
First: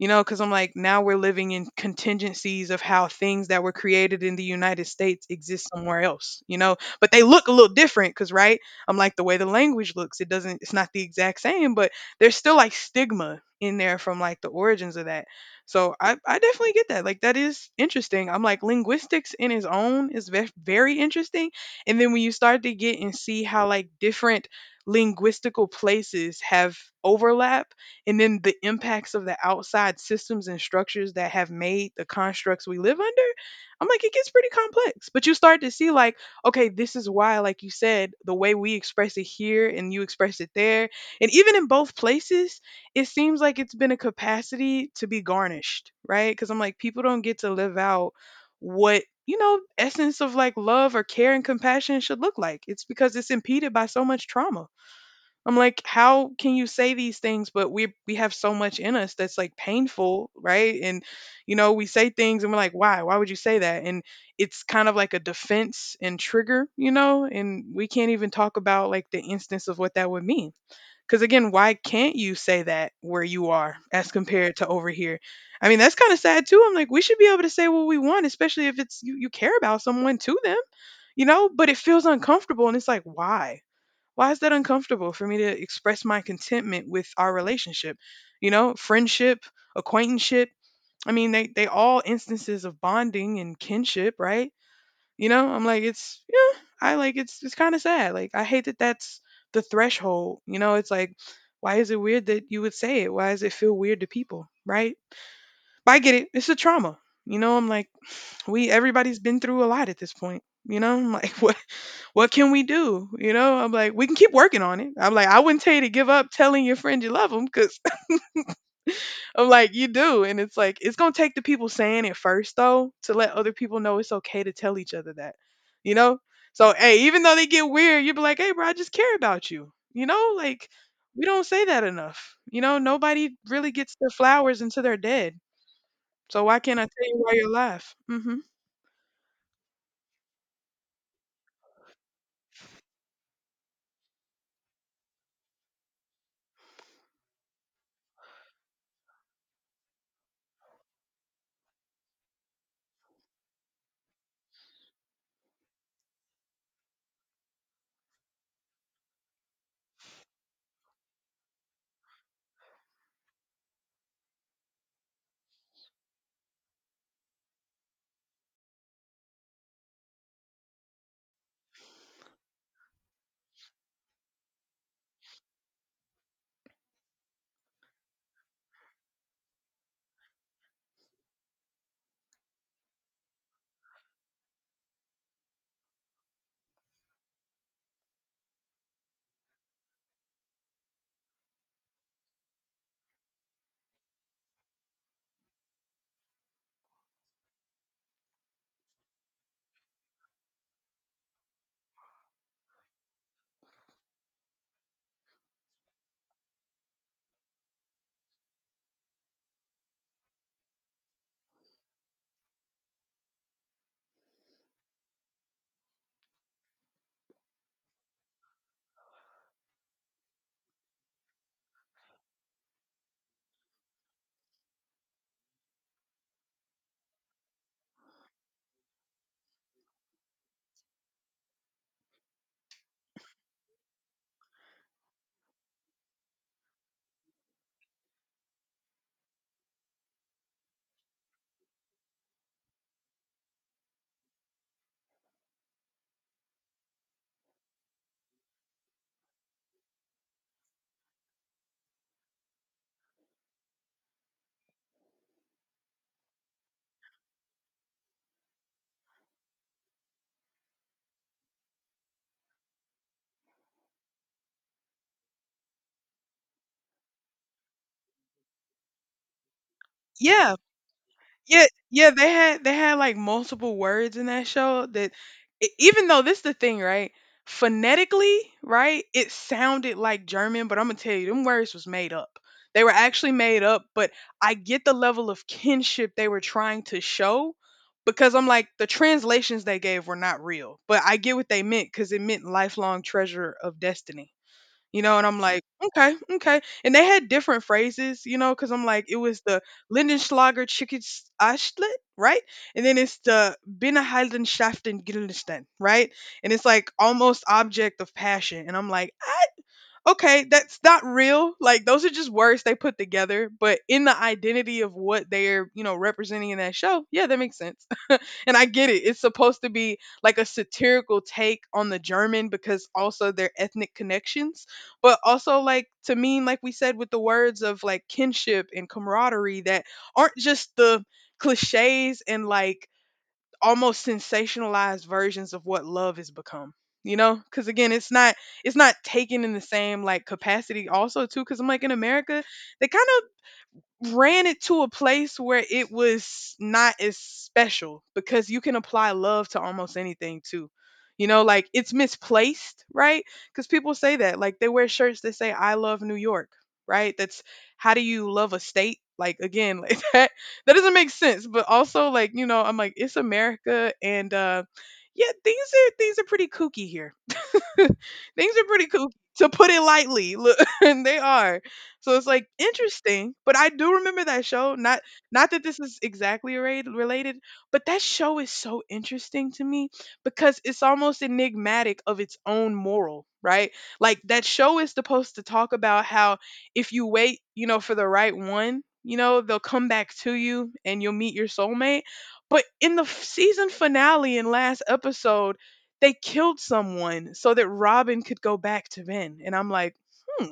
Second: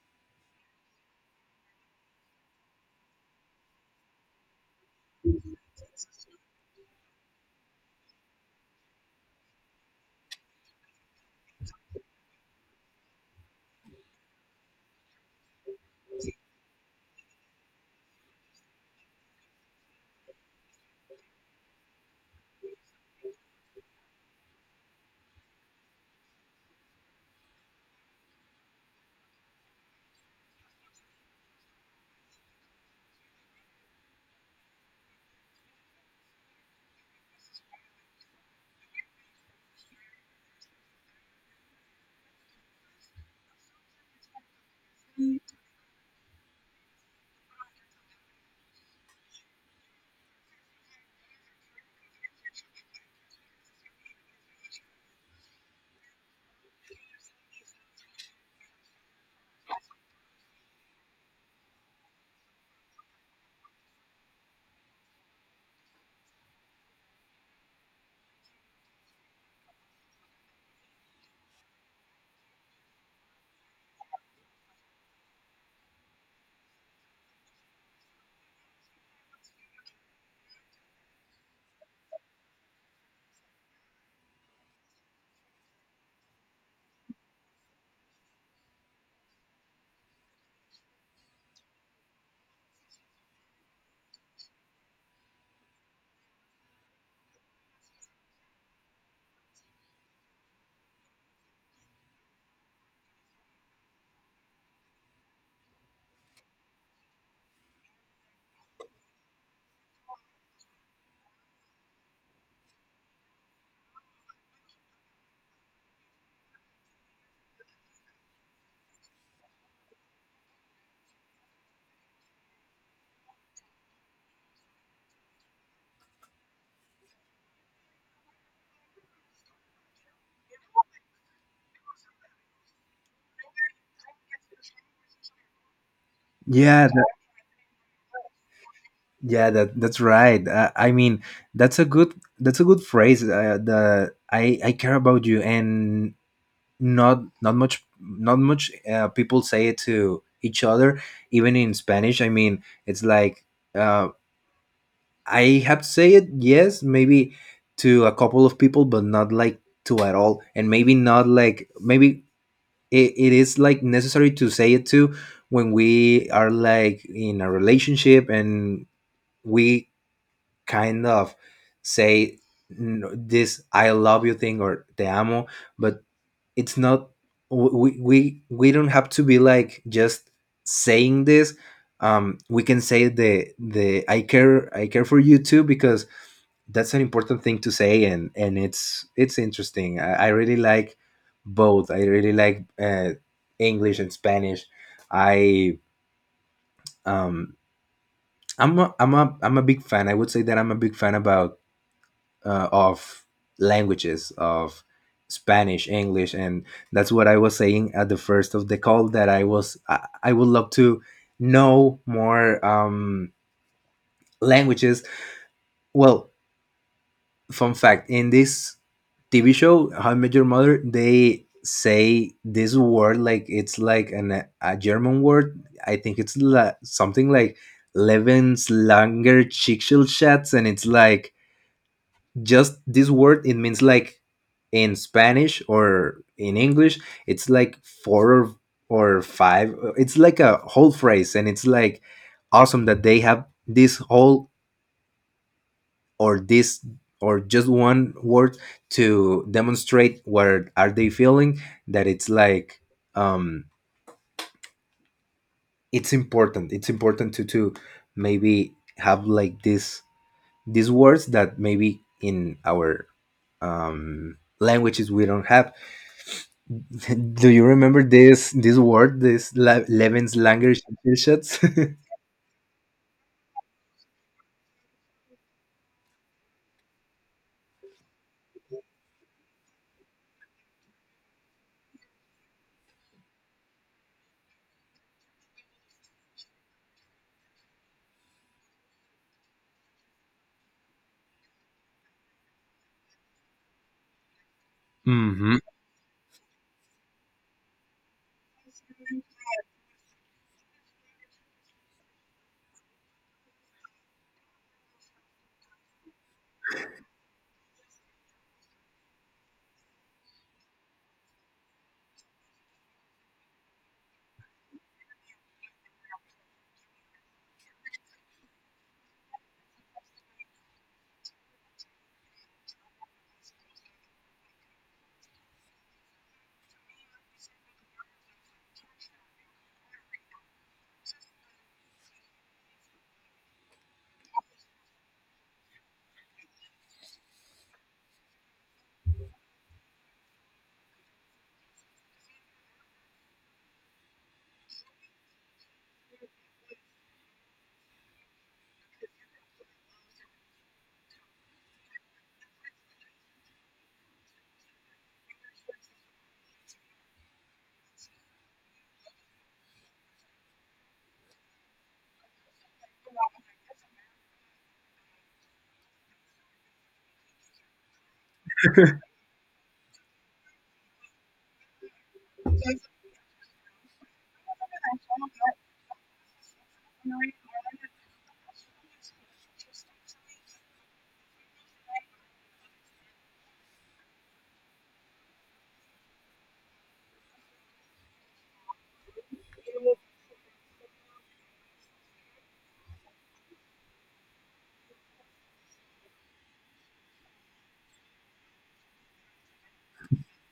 You know, because I'm like, now we're living in contingencies of how things that were created in the United States exist somewhere else, you know, but they look a little different because, right? I'm like, the way the language looks, it doesn't, it's not the exact same, but there's still like stigma in there from like the origins of that. So I definitely get that. Like, that is interesting. I'm like, linguistics in its own is very interesting. And then when you start to get and see how like different linguistical places have overlap, and then the impacts of the outside systems and structures that have made the constructs we live under, I'm like, it gets pretty complex, but you start to see like, okay, this is why, like you said, the way we express it here and you express it there, and even in both places, it seems like it's been a capacity to be garnished, right? Because I'm like people don't get to live out what, you know, essence of like love or care and compassion should look like. It's because it's impeded by so much trauma. I'm like, how can you say these things? But we have so much in us that's like painful, right? And you know, we say things and we're like, why? Why would you say that? And it's kind of like a defense and trigger, you know. And we can't even talk about like the instance of what that would mean. Because again, why can't you say that where you are as compared to over here? I mean, that's kind of sad too. I'm like, we should be able to say what we want, especially if it's you care about someone to them, you know. But it feels uncomfortable, and it's like, why? Why is that uncomfortable for me to express my contentment with our relationship? You know, friendship, acquaintanceship. I mean, they all instances of bonding and kinship, right? You know, I'm like, it's yeah, I like it's kind of sad. Like, I hate that that's the threshold. You know, it's like, why is it weird that you would say it? Why does it feel weird to people, right? But I get it. It's a trauma. You know, I'm like, we everybody's been through a lot at this point. You know, I'm like, [laughs] what can we do? You know, I'm like, we can keep working on it. I'm like, I wouldn't tell you to give up telling your friend you love them, because [laughs] I'm like, you do. And it's like, it's going to take the people saying it first, though, to let other people know it's okay to tell each other that, you know? So, hey, even though they get weird, you'd be like, hey, bro, I just care about you, you know? Like, we don't say that enough. You know, nobody really gets their flowers until they're dead. So, why can't I Yeah, that, tell you why you're alive? Hmm. yeah, that that's right. I mean, that's a good, that's a good phrase. The I care about you, and not much people say it to each other, even in Spanish. I mean, it's like uh, I have to say it. Yes, maybe to a couple of people, but not like to at all, and maybe not like maybe it is like necessary to say it to, when we are like in a relationship and we kind of say this I love you thing or te amo, but it's not, we don't have to be like just saying this. We can say the I care for you too, because that's an important thing to say. And it's interesting. I really like both. I really like English and Spanish. i um I'm a big fan, I would say that I'm a big fan about of languages, of Spanish, English, and that's what I was saying at the first of the call, that I was, I would love to know more languages. Well, fun fact: in this TV show, How I Met Your Mother, they say this word like it's like an, a German word. I think it's something like Levenslanger Schicksalschatz, and it's like just this word, it means like in Spanish or in English, it's like 4 or 5, it's like a whole phrase, and it's like awesome that they have this whole, or this, or just one word to demonstrate what are they feeling. That it's like um it's important, it's important to maybe have like this, these words that maybe in our languages we don't have. [laughs] Do you remember this word, this Levin's Yeah. Langer shots? Yeah, [laughs] yeah, they had like multiple words in that show that, even though, this is the thing, right? Phonetically, right? It sounded like German, but I'm gonna tell you, them words was made up. They were actually made up, but I get the level of kinship they were trying to show, because I'm like the translations they gave were not real, but I get what they meant because it meant lifelong treasure of destiny, you know, and I'm hmm like, okay, okay. And they had different phrases, you know, because I'm like, it was the Lindenschlager chicken Ashlet, right? And then it's the Binnenhaldenschaften Gildenstern, right? And it's like almost object of passion. And I'm like, ah, okay, that's not real. Like those are just words they put together, but in the identity of what they're, you know, representing in that show, yeah, that makes sense and I get it. It's supposed to be like a satirical take on the German because also their ethnic connections, but also like to mean like we said with the words of like kinship and camaraderie that aren't just the clichés and like almost sensationalized versions of what love has become. You know, because again, it's not taken in the same like capacity. Also, too, because I'm like in America, they kind of ran it to a place where it was not as special, because you can apply love to almost anything too. You know, like it's misplaced, right? Because people say that, like they wear shirts that say "I love New York," right? That's how do you love a state? Like again, [laughs] like that that doesn't make sense. But also, like you know, I'm like it's America, and yeah, things are pretty kooky here. [laughs] Things are pretty cool, to put it lightly. Look, [laughs] and they are. So it's like interesting, but I do remember that show. Not not that this is exactly related, but that show is so interesting to me because it's almost enigmatic of its own moral, right? Like that show is supposed to talk about how if you wait, you know, for the right one, you know, they'll come back to you and you'll meet your soulmate. But in the season finale and last episode, they killed someone so that Robin could go back to Ben. And I'm like, hmm,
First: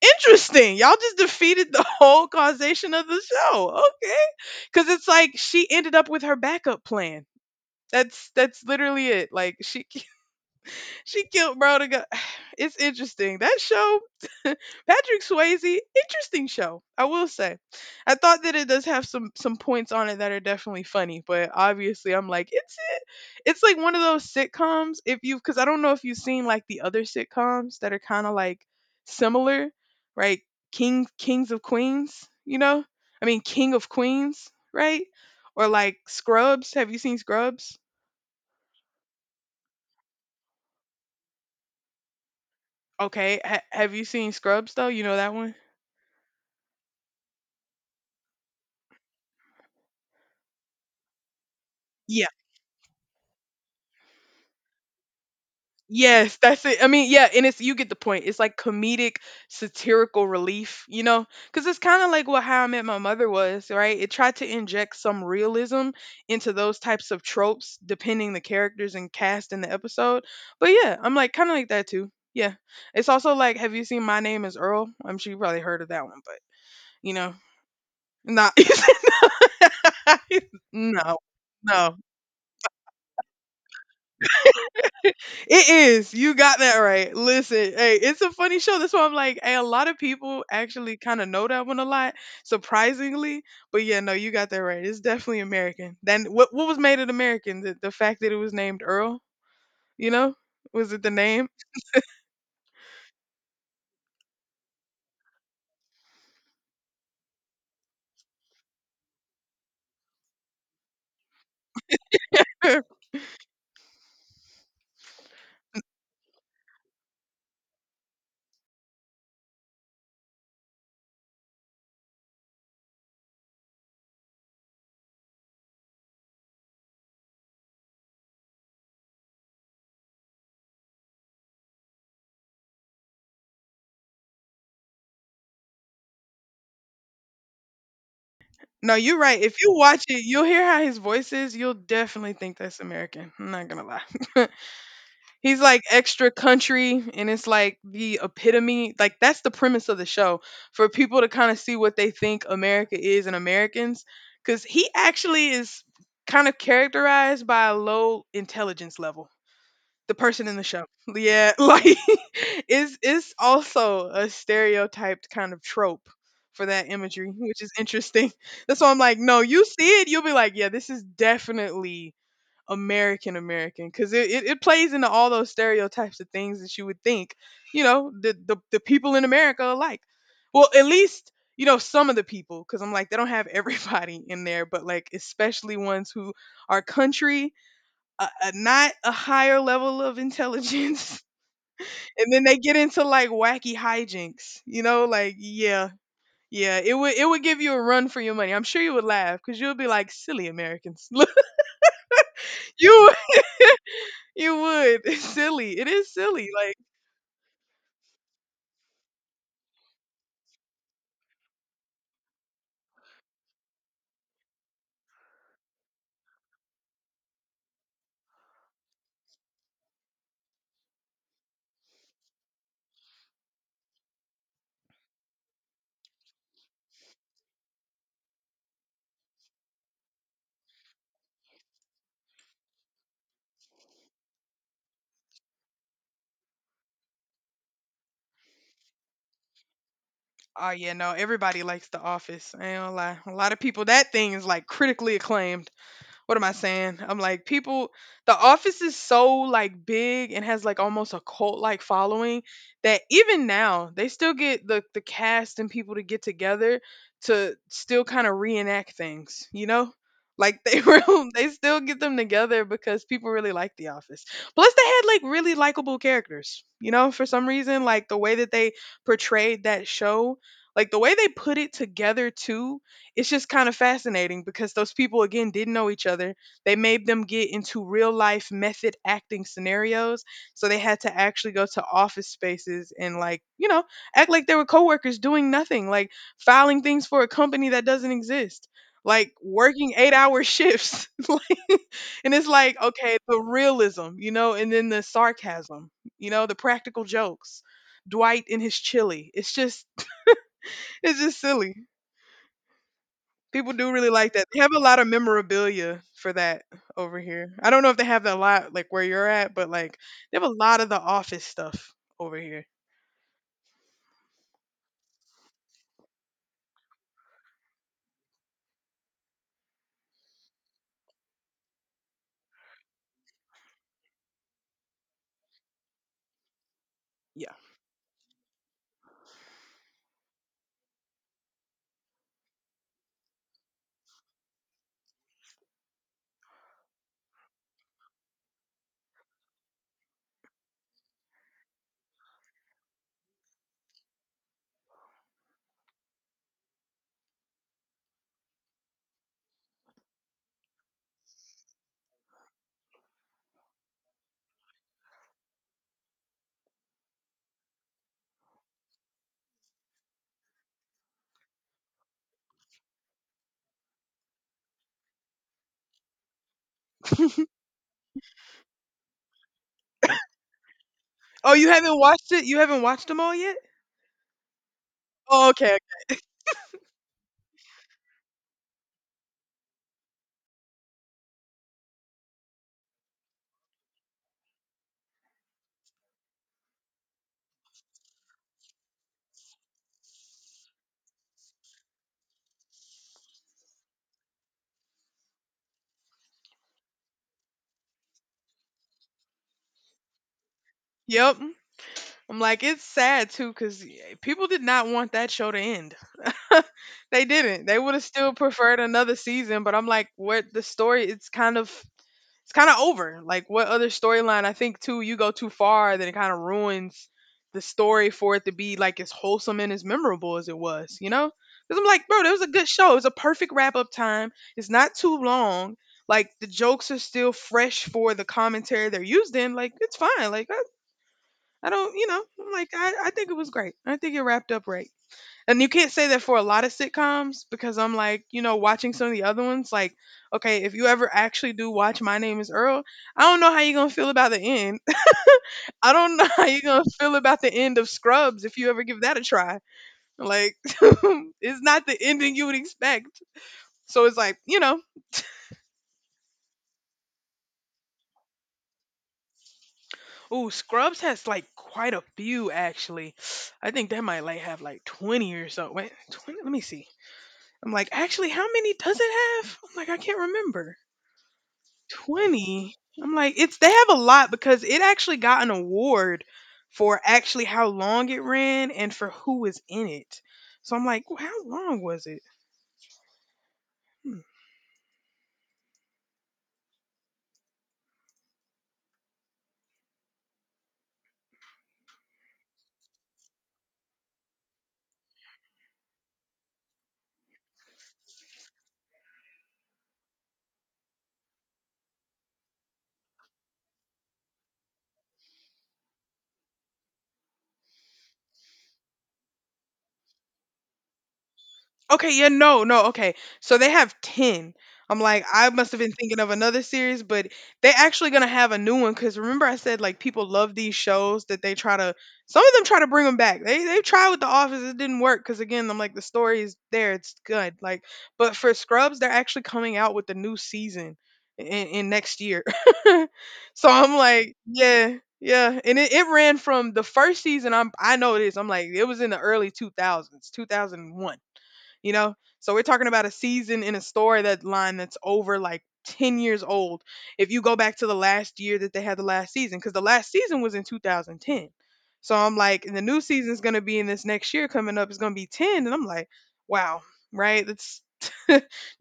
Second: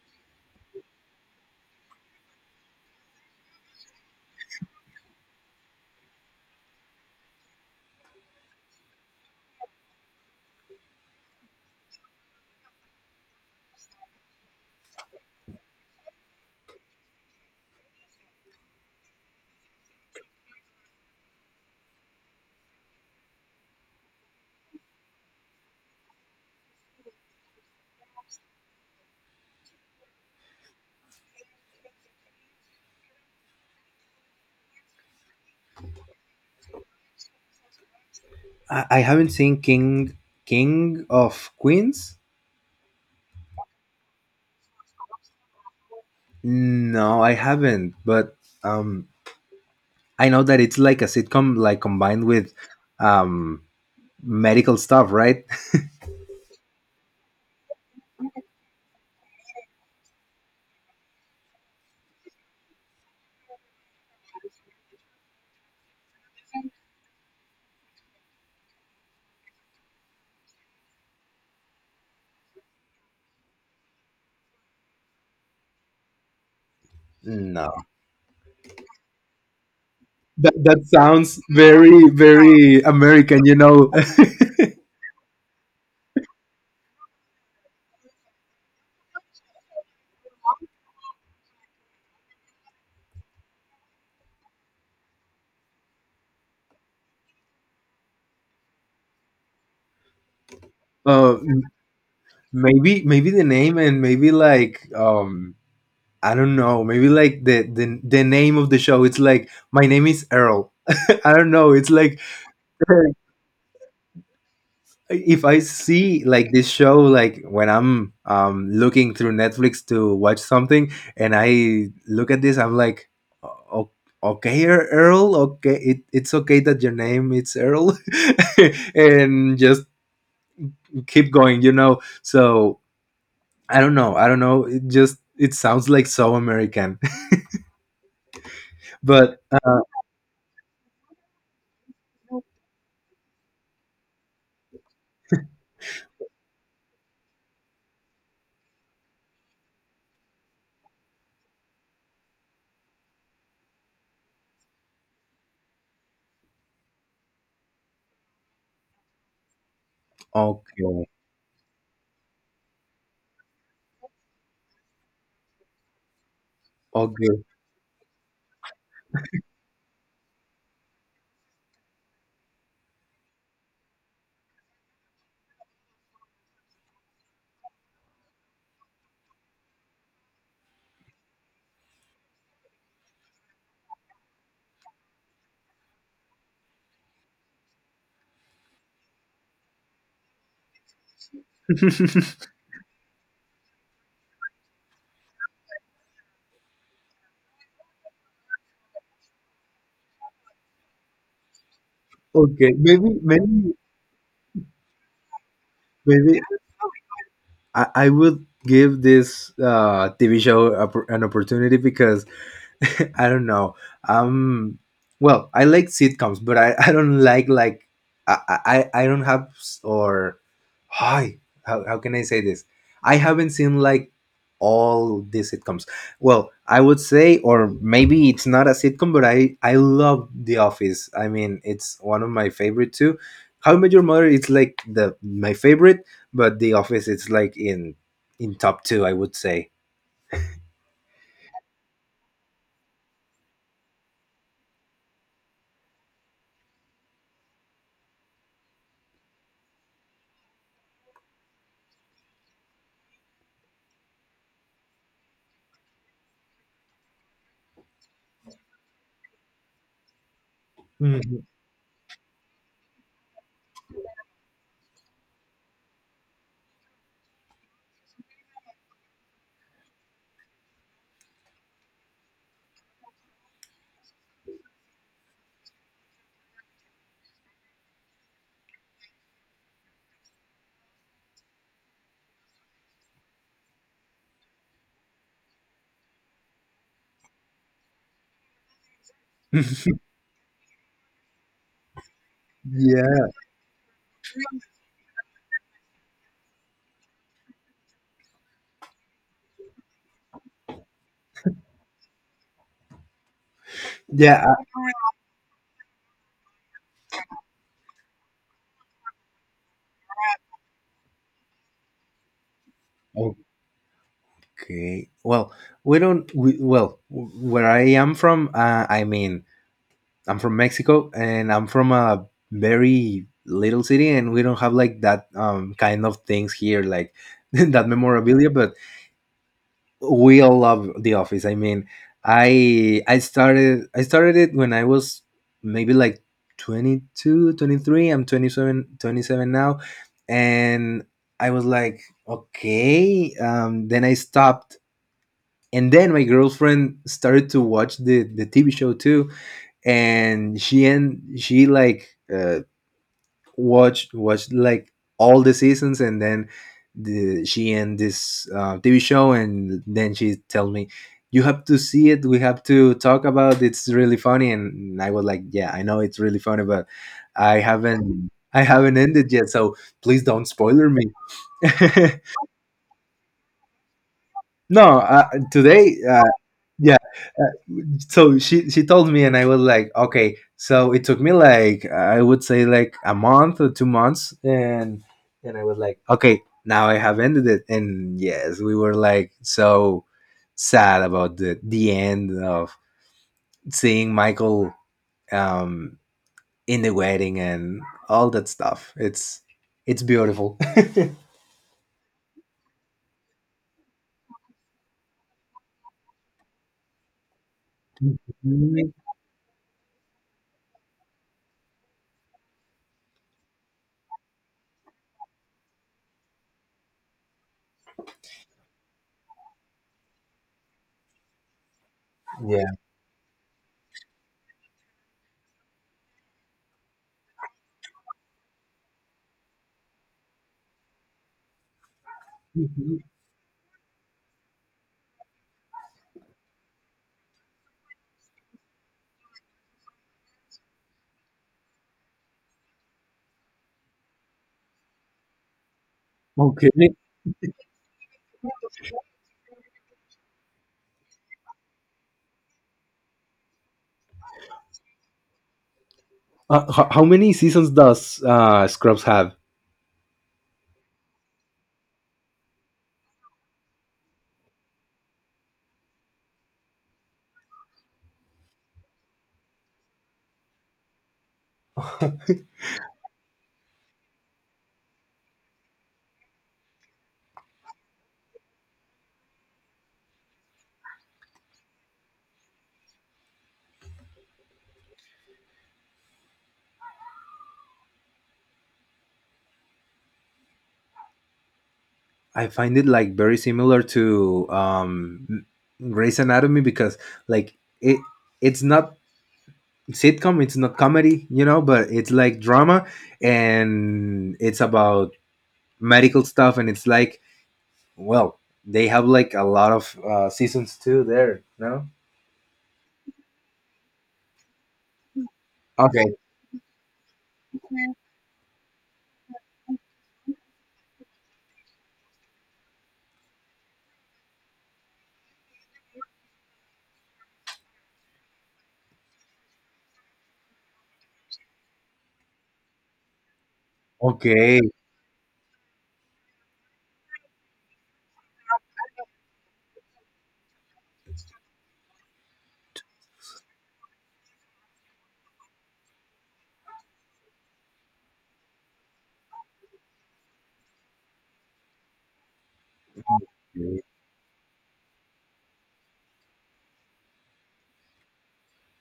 interesting. Y'all just defeated the [laughs] whole causation of the show. Okay. Cause it's like she ended up with her backup plan. That's literally it. Like she killed bro to go. [sighs] It's interesting. That show, [laughs] Patrick Swayze, interesting show. I will say. I thought that it does have some points on it that are definitely funny, but obviously I'm like, it's it. It's like one of those sitcoms if you, because I don't know if you've seen like the other sitcoms that are kind of like similar, right? King Kings of Queens, you know? I mean King of Queens, right? Or like Scrubs. Have you seen Scrubs? I haven't seen King of Queens. Okay. Have you seen Scrubs though? You know that one? No, I haven't. But um, I know that it's like a sitcom, like combined Yeah. with um medical stuff, right? [laughs] Yes, that's it. I mean, yeah, and it's you get the point. It's like comedic, satirical relief, you know? Because it's kind of like what How I Met My Mother was, right? It tried to inject some realism into those types of tropes, depending the characters and cast in the episode. But yeah, I'm like kind of like that too. Yeah, it's also like, have you seen My Name Is Earl? I'm sure you probably heard of that one, but you know, No, not [laughs] that no, sounds no, very very American. You know, [laughs] it is. You got that right. Listen, hey, it's a funny show. That's why I'm like, hey, a lot of people actually kind of know that one a lot, surprisingly. But yeah, no, you got that right. It's definitely American. Then what was made it American? The fact that it was named Earl, you know? Was it the uh, name? maybe the name, and maybe like I don't know. Maybe like the name of the show. It's like my name is Earl. [laughs] I don't know. It's like [laughs] if I see like this show, like when I'm looking through Netflix to watch something, and I look at this, I'm like, "O- okay, Earl. Okay, it, it's okay that your name it's Earl, [laughs] and just keep going. You know. So I don't know. I don't know. It just, it sounds like so American, No, [laughs] you're right. but If you watch it, you'll hear how his voice is. You'll definitely think that's American. I'm not gonna lie. [laughs] He's like extra country and it's like the epitome. Like that's the premise of the show for people to kind of see what they think America is and Americans, cuz he actually is kind of characterized by a low intelligence level. The person in the show. okay. Yeah, [laughs] like it's also a stereotyped kind of trope for that imagery, Okay, which is interesting. That's why I'm like, no, you see it, you'll be like, yeah, this is definitely American because it plays into all those stereotypes of things that you would think, you know, the people in America are like. Well, at least, you know, some of the people, because I'm like, they don't have [laughs] everybody in there, but like, especially ones who are country, not a higher level of intelligence. [laughs] And then they get into like wacky hijinks, you know, like, yeah. Yeah, it would give you a run for your money. I'm sure you would laugh because you'll be like, "Silly Americans, [laughs] look, Okay, maybe you…" maybe You would. [laughs] It's silly. It is maybe silly. Like, I would give this TV show a, an opportunity because [laughs] I don't know. Um, well, I like sitcoms, but I don't like I don't have s- or hi how can I say this? I haven't seen like all the sitcoms. Well, I would say, or maybe it's not a sitcom, but I love The Office. I mean, it's one of my favorite too. How I Met Your Mother, it's like the my favorite, but The Office, it's like in top two, I would say. oh yeah, no, everybody likes The Office. I ain't gonna lie. A lot of people, that thing is like critically acclaimed. What am I saying? I'm like, people, the office is so like big and has like almost a cult like following that even now they still get the cast and people to get together to still kind of reenact things, you know? Like they [laughs] real Mhm. they still get them together because people really like The Office. Plus they had like really likable characters, you know, for some reason, like the way that they portrayed that show, like the way they put it together too, it's just kind of fascinating because those people again didn't know each other. They made them get into real life method acting scenarios, so they had to actually go to office spaces and like, you know, act like they were coworkers doing nothing, like filing things for a company that doesn't exist, like working 8 hour shifts. [laughs] Like, and it's like, okay, Yeah, the realism, you know, and then the sarcasm, you know, the practical jokes. Dwight and his chili. It's just [laughs] it's just silly. People do really like yeah. that. They have a lot of memorabilia for that over here. I don't know if they have that a lot like where you're at, but like they have a lot of the office stuff over here. Okay. Well, we don't. We, well, where I am from, I mean, I'm from Mexico, and I'm from a very little city, and we don't have like that kind of things here, like Yeah. [laughs] that memorabilia. But we all love The Office. I mean, I started, I started it when I was maybe like 22, I'm seven, 27 now, and I was like, okay. Then I stopped, and then my girlfriend started to watch the TV show too, and she like watched like all the seasons, and then the, she and this TV show, and then she tell me, "You have to see it. We have to talk about. It. It's really funny." And I was like, "Yeah, I know it's really funny, but I haven't." I haven't ended yet, so please don't spoiler me. Oh, you haven't [laughs] watched it? You haven't watched them all yet? No, Oh, okay. today, yeah, so she told me, and I was like okay, so it took me like, I would say, like a month or 2 months, and I was like okay, now I have ended it, and yes, we were like so sad about the end of seeing Michael um in the wedding, and all that stuff, it's beautiful. [laughs] Yep. I'm like, it's sad too, because people did not want that show to end. [laughs] They didn't. They would have still preferred Mhm. another season, but I'm like, what the story? It's kind of over. Like what other storyline? I think too, you go too far, then it kind of ruins the story for it to be like as wholesome and as memorable as it was. You know? Because I'm like, bro, that was a good Yeah. show. It's a perfect wrap up time. It's not too long. Like the jokes are still fresh for the commentary they're used in. Like it's fine. I don't, you know, I'm like Mhm. I think it was great. I think it wrapped up right. And you can't say that for a lot of sitcoms because I'm like, you know, watching some of the other ones, like, okay, if you ever actually do watch My Name is Earl, I don't know how you're going to feel about the end. [laughs] I don't know how you're Okay. going to feel about the end of Scrubs if you ever give that a try. Like, [laughs] it's not the ending you would expect. So it's like, you know, How many seasons does Scrubs have? ooh, Scrubs has like quite a few actually. [sighs] I think that might like have like 20 or so. Wait, 20? Let me see. I'm like, actually, how many does it have? I'm like, I can't remember. 20? I'm like, it's they have a lot because it actually got an award for actually how long it ran and for who was in it. So I'm like, "Well, how long was it?" Hmm. I find it like very similar to Grey's Anatomy, because like it, it's not sitcom, it's not comedy, you know, but it's like drama, and it's about medical stuff, and it's like well, they have like a lot of seasons too there, no? Okay, yeah, no, no, okay. So they have 10. I'm like, I must have been Okay. thinking of another series, but they actually gonna have a new one because remember I said like people love these shows that they try to, some of them try to bring them back. They tried with The Office, it didn't work because again, I'm like the story is there, it's good. Like, but for Scrubs, they're actually coming out with the new season in next year. [laughs] So I'm like, Okay. yeah, yeah, and it ran from the first season. I know it is. I'm like it was in the early 2000s, 2001, you know, so we're talking about a season in a story that line that's over like 10 years old if you go back to the last year that they had the last season, because the last season was in 2010. So I'm like, and the new season's going to be in this next year coming up, it's going to be 10, and I'm like, wow. Right? That's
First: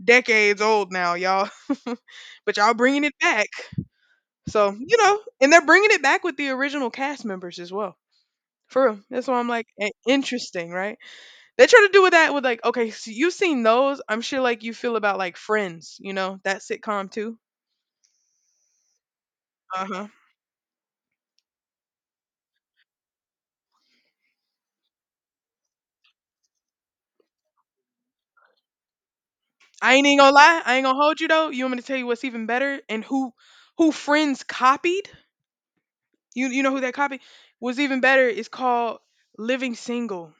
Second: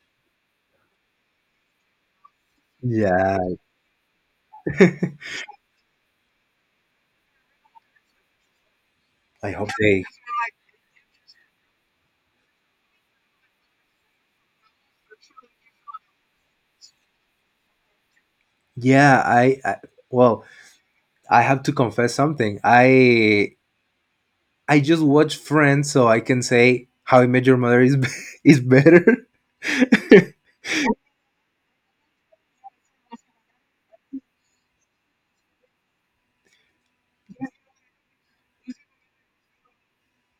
decades old now, y'all. [laughs] But y'all bringing it Yeah, back. So you know, and they're bringing it back with the original cast members as well, for real. That's why I'm I like, hope eh, they. interesting, right? They try to do with that with like, okay, so you've seen those. I'm sure like you feel about like Friends, you know, that sitcom too. Yeah, I Uh huh. well, I have to confess something. I just watch Friends so I can say How I Met Your Mother is be- [laughs] is better. I ain't even gonna [laughs] lie. I ain't gonna hold you though. You want me to tell you what's even better and who Friends copied? You know who that copied? What's even better is called Living Single.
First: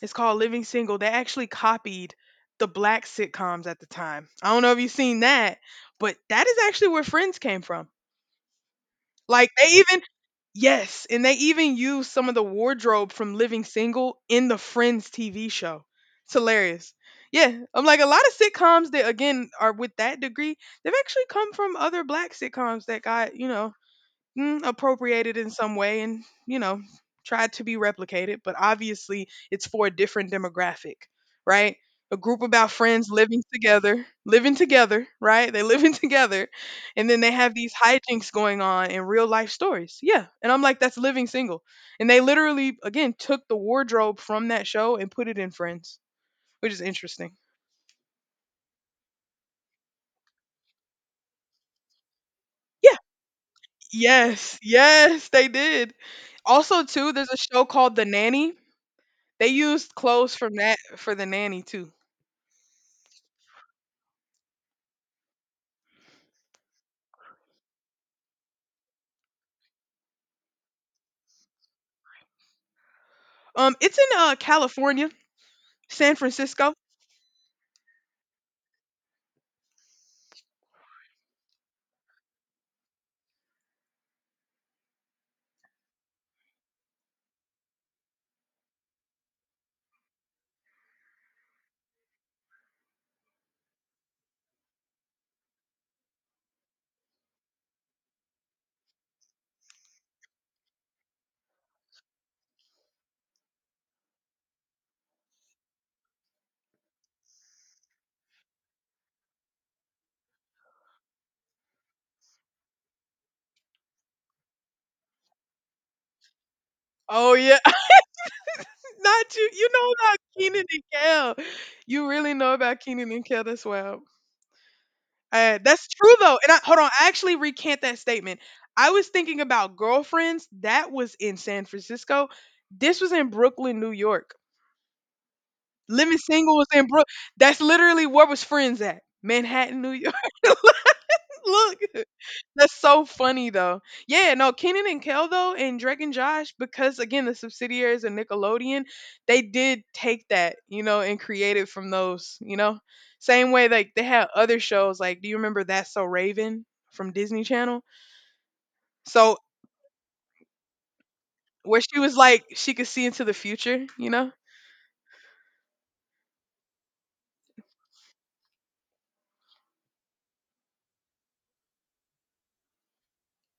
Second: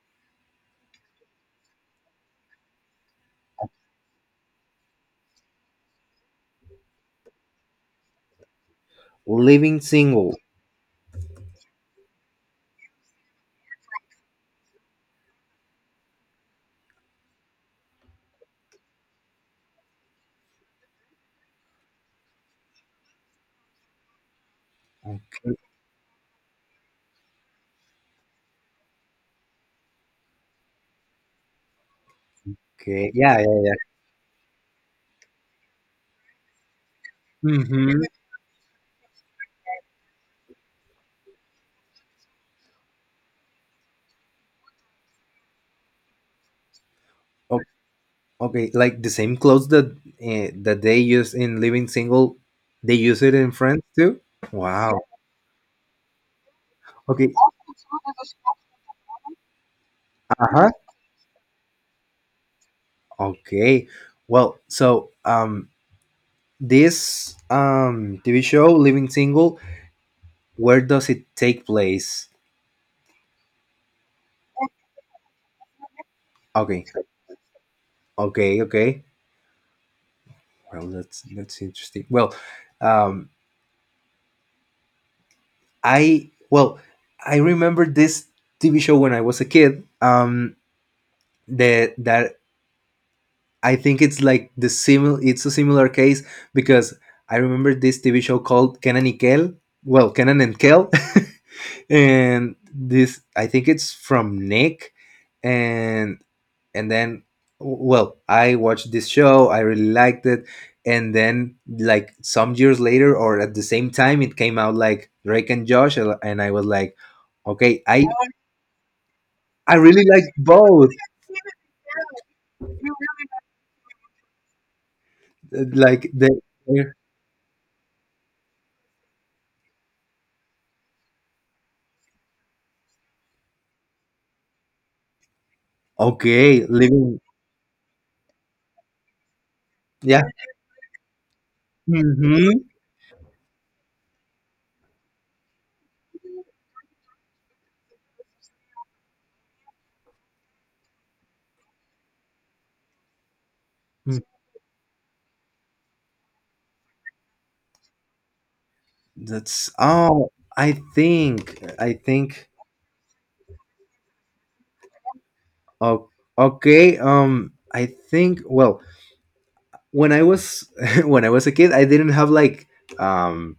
It's called Living Single. They actually copied the black sitcoms at the time. I don't know if you've seen that, but that is actually where Friends came from. Like they Living even, single. yes, and they even use some of the wardrobe from Living Single in the Friends TV show. It's hilarious. Yeah, I'm like, a lot of sitcoms that again are with that degree, they've actually come from other black sitcoms that got, you know, mm, appropriated in some way, and you know, tried to be replicated but obviously it's for a different demographic, right? A group about friends Okay. Yeah, yeah, yeah. Living together, right? They living [laughs] together, and then they have these Mm-hmm. hijinks going on in real life stories, yeah, and I'm like, that's Living Single. And they literally again took the wardrobe from that show and put it in Friends, which is interesting. Okay, like the same clothes that that they use in Living Single, they Yeah. use it in Friends too. yes Wow. yes they did. Also too, there's Okay. a show called The Nanny. They used clothes Uh from huh. that for The Nanny too. Okay. Well, so this TV show Living Single, where does it take place? It's in uh, California, San Francisco. Okay. Okay. Okay. Well, that's interesting. Well, um, I well, I remember this TV show when I was a kid. That I think it's like the similar. It's a similar case, because I remember this TV show called Kenan y Kel. Well, Kenan and Kel, [laughs] and this I think it's from Nick, and then well, I watched this show, I really liked it, and then like some years later, or at the same time, it came out like Drake and Josh, and I was like Oh yeah, okay, i [laughs] not you. You i know really about like Keenan and both, Kel. You really know about Keenan and Kel as well. That's like true though. the And I, hold on, I actually recant that statement. I was thinking about Girlfriends. That was in San Francisco. This was in Brooklyn, New York. Living Single okay, was in Brook… living, That's literally where was Friends at? Manhattan, New York. yeah, [laughs] Look. hmm, That's so funny though. Yeah, no, Kenan and Kel though, and Drake and Josh, because again, the subsidiaries of Nickelodeon, they did take that, you know, and create it from those, you know. Same way like they had other shows, like do you remember That's So Raven from Disney Channel? So that's oh i think where i she was like think she could see into the future, you know? oh, okay, I think, well, when I was [laughs] when I was a kid, I didn't have like um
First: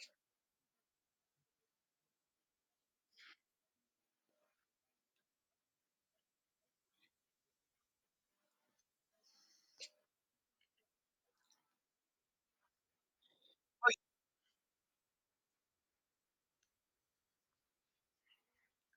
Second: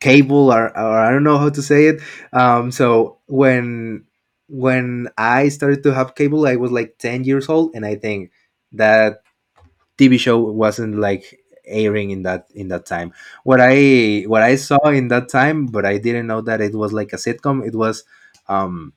cable, or I don't know how to say it. So when I started to have cable, I was like 10 years old, and I think that TV show wasn't like airing in that, in that time. What I saw in that time, but I didn't know that it was like a sitcom, it was um,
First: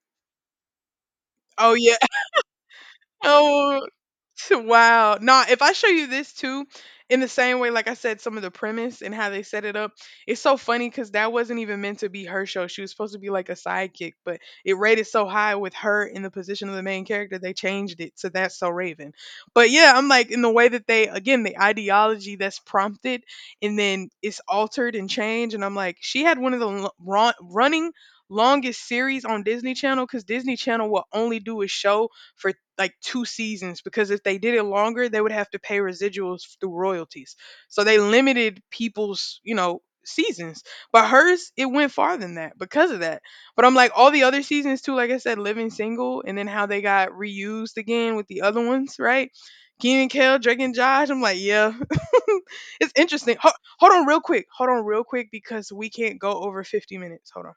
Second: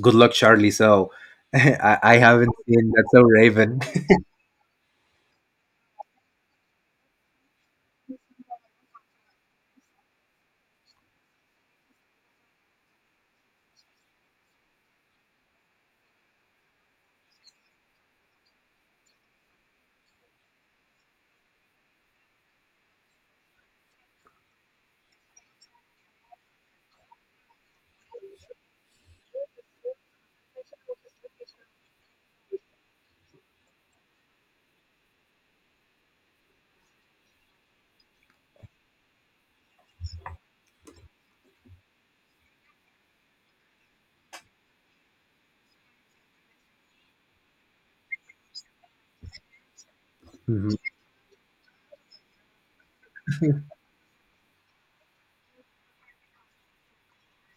Good Luck Charlie. So [laughs] Oh yeah. I haven't seen That's So Raven. Oh, [laughs] wow. Nah, if I show you this too, in the same way, like I said, some of the premise and how they set it up, it's so funny because that wasn't even meant to be her show. She was supposed to be like a sidekick, but it rated so high with her in the position of the main character, they changed it to That's So Raven. But yeah, I'm like, in the way that they, again, the ideology that's prompted and then it's altered and changed. And I'm like, she had one of the running longest series on Disney Channel because Disney Channel will only do a show for like two seasons because if they did it longer, they would have to pay residuals through royalties. So they limited people's, you know, seasons. But hers, it went far than that because of that. But I'm like, all the other seasons too, like I said, Living Single, and then how they got reused again with the other ones, right? Keenan and Kel, Drake and [laughs] Josh. I'm like, yeah. [laughs] It's interesting. Ho- Mhm. hold on real quick. Hold on real quick because we can't go over 50 minutes. Hold on.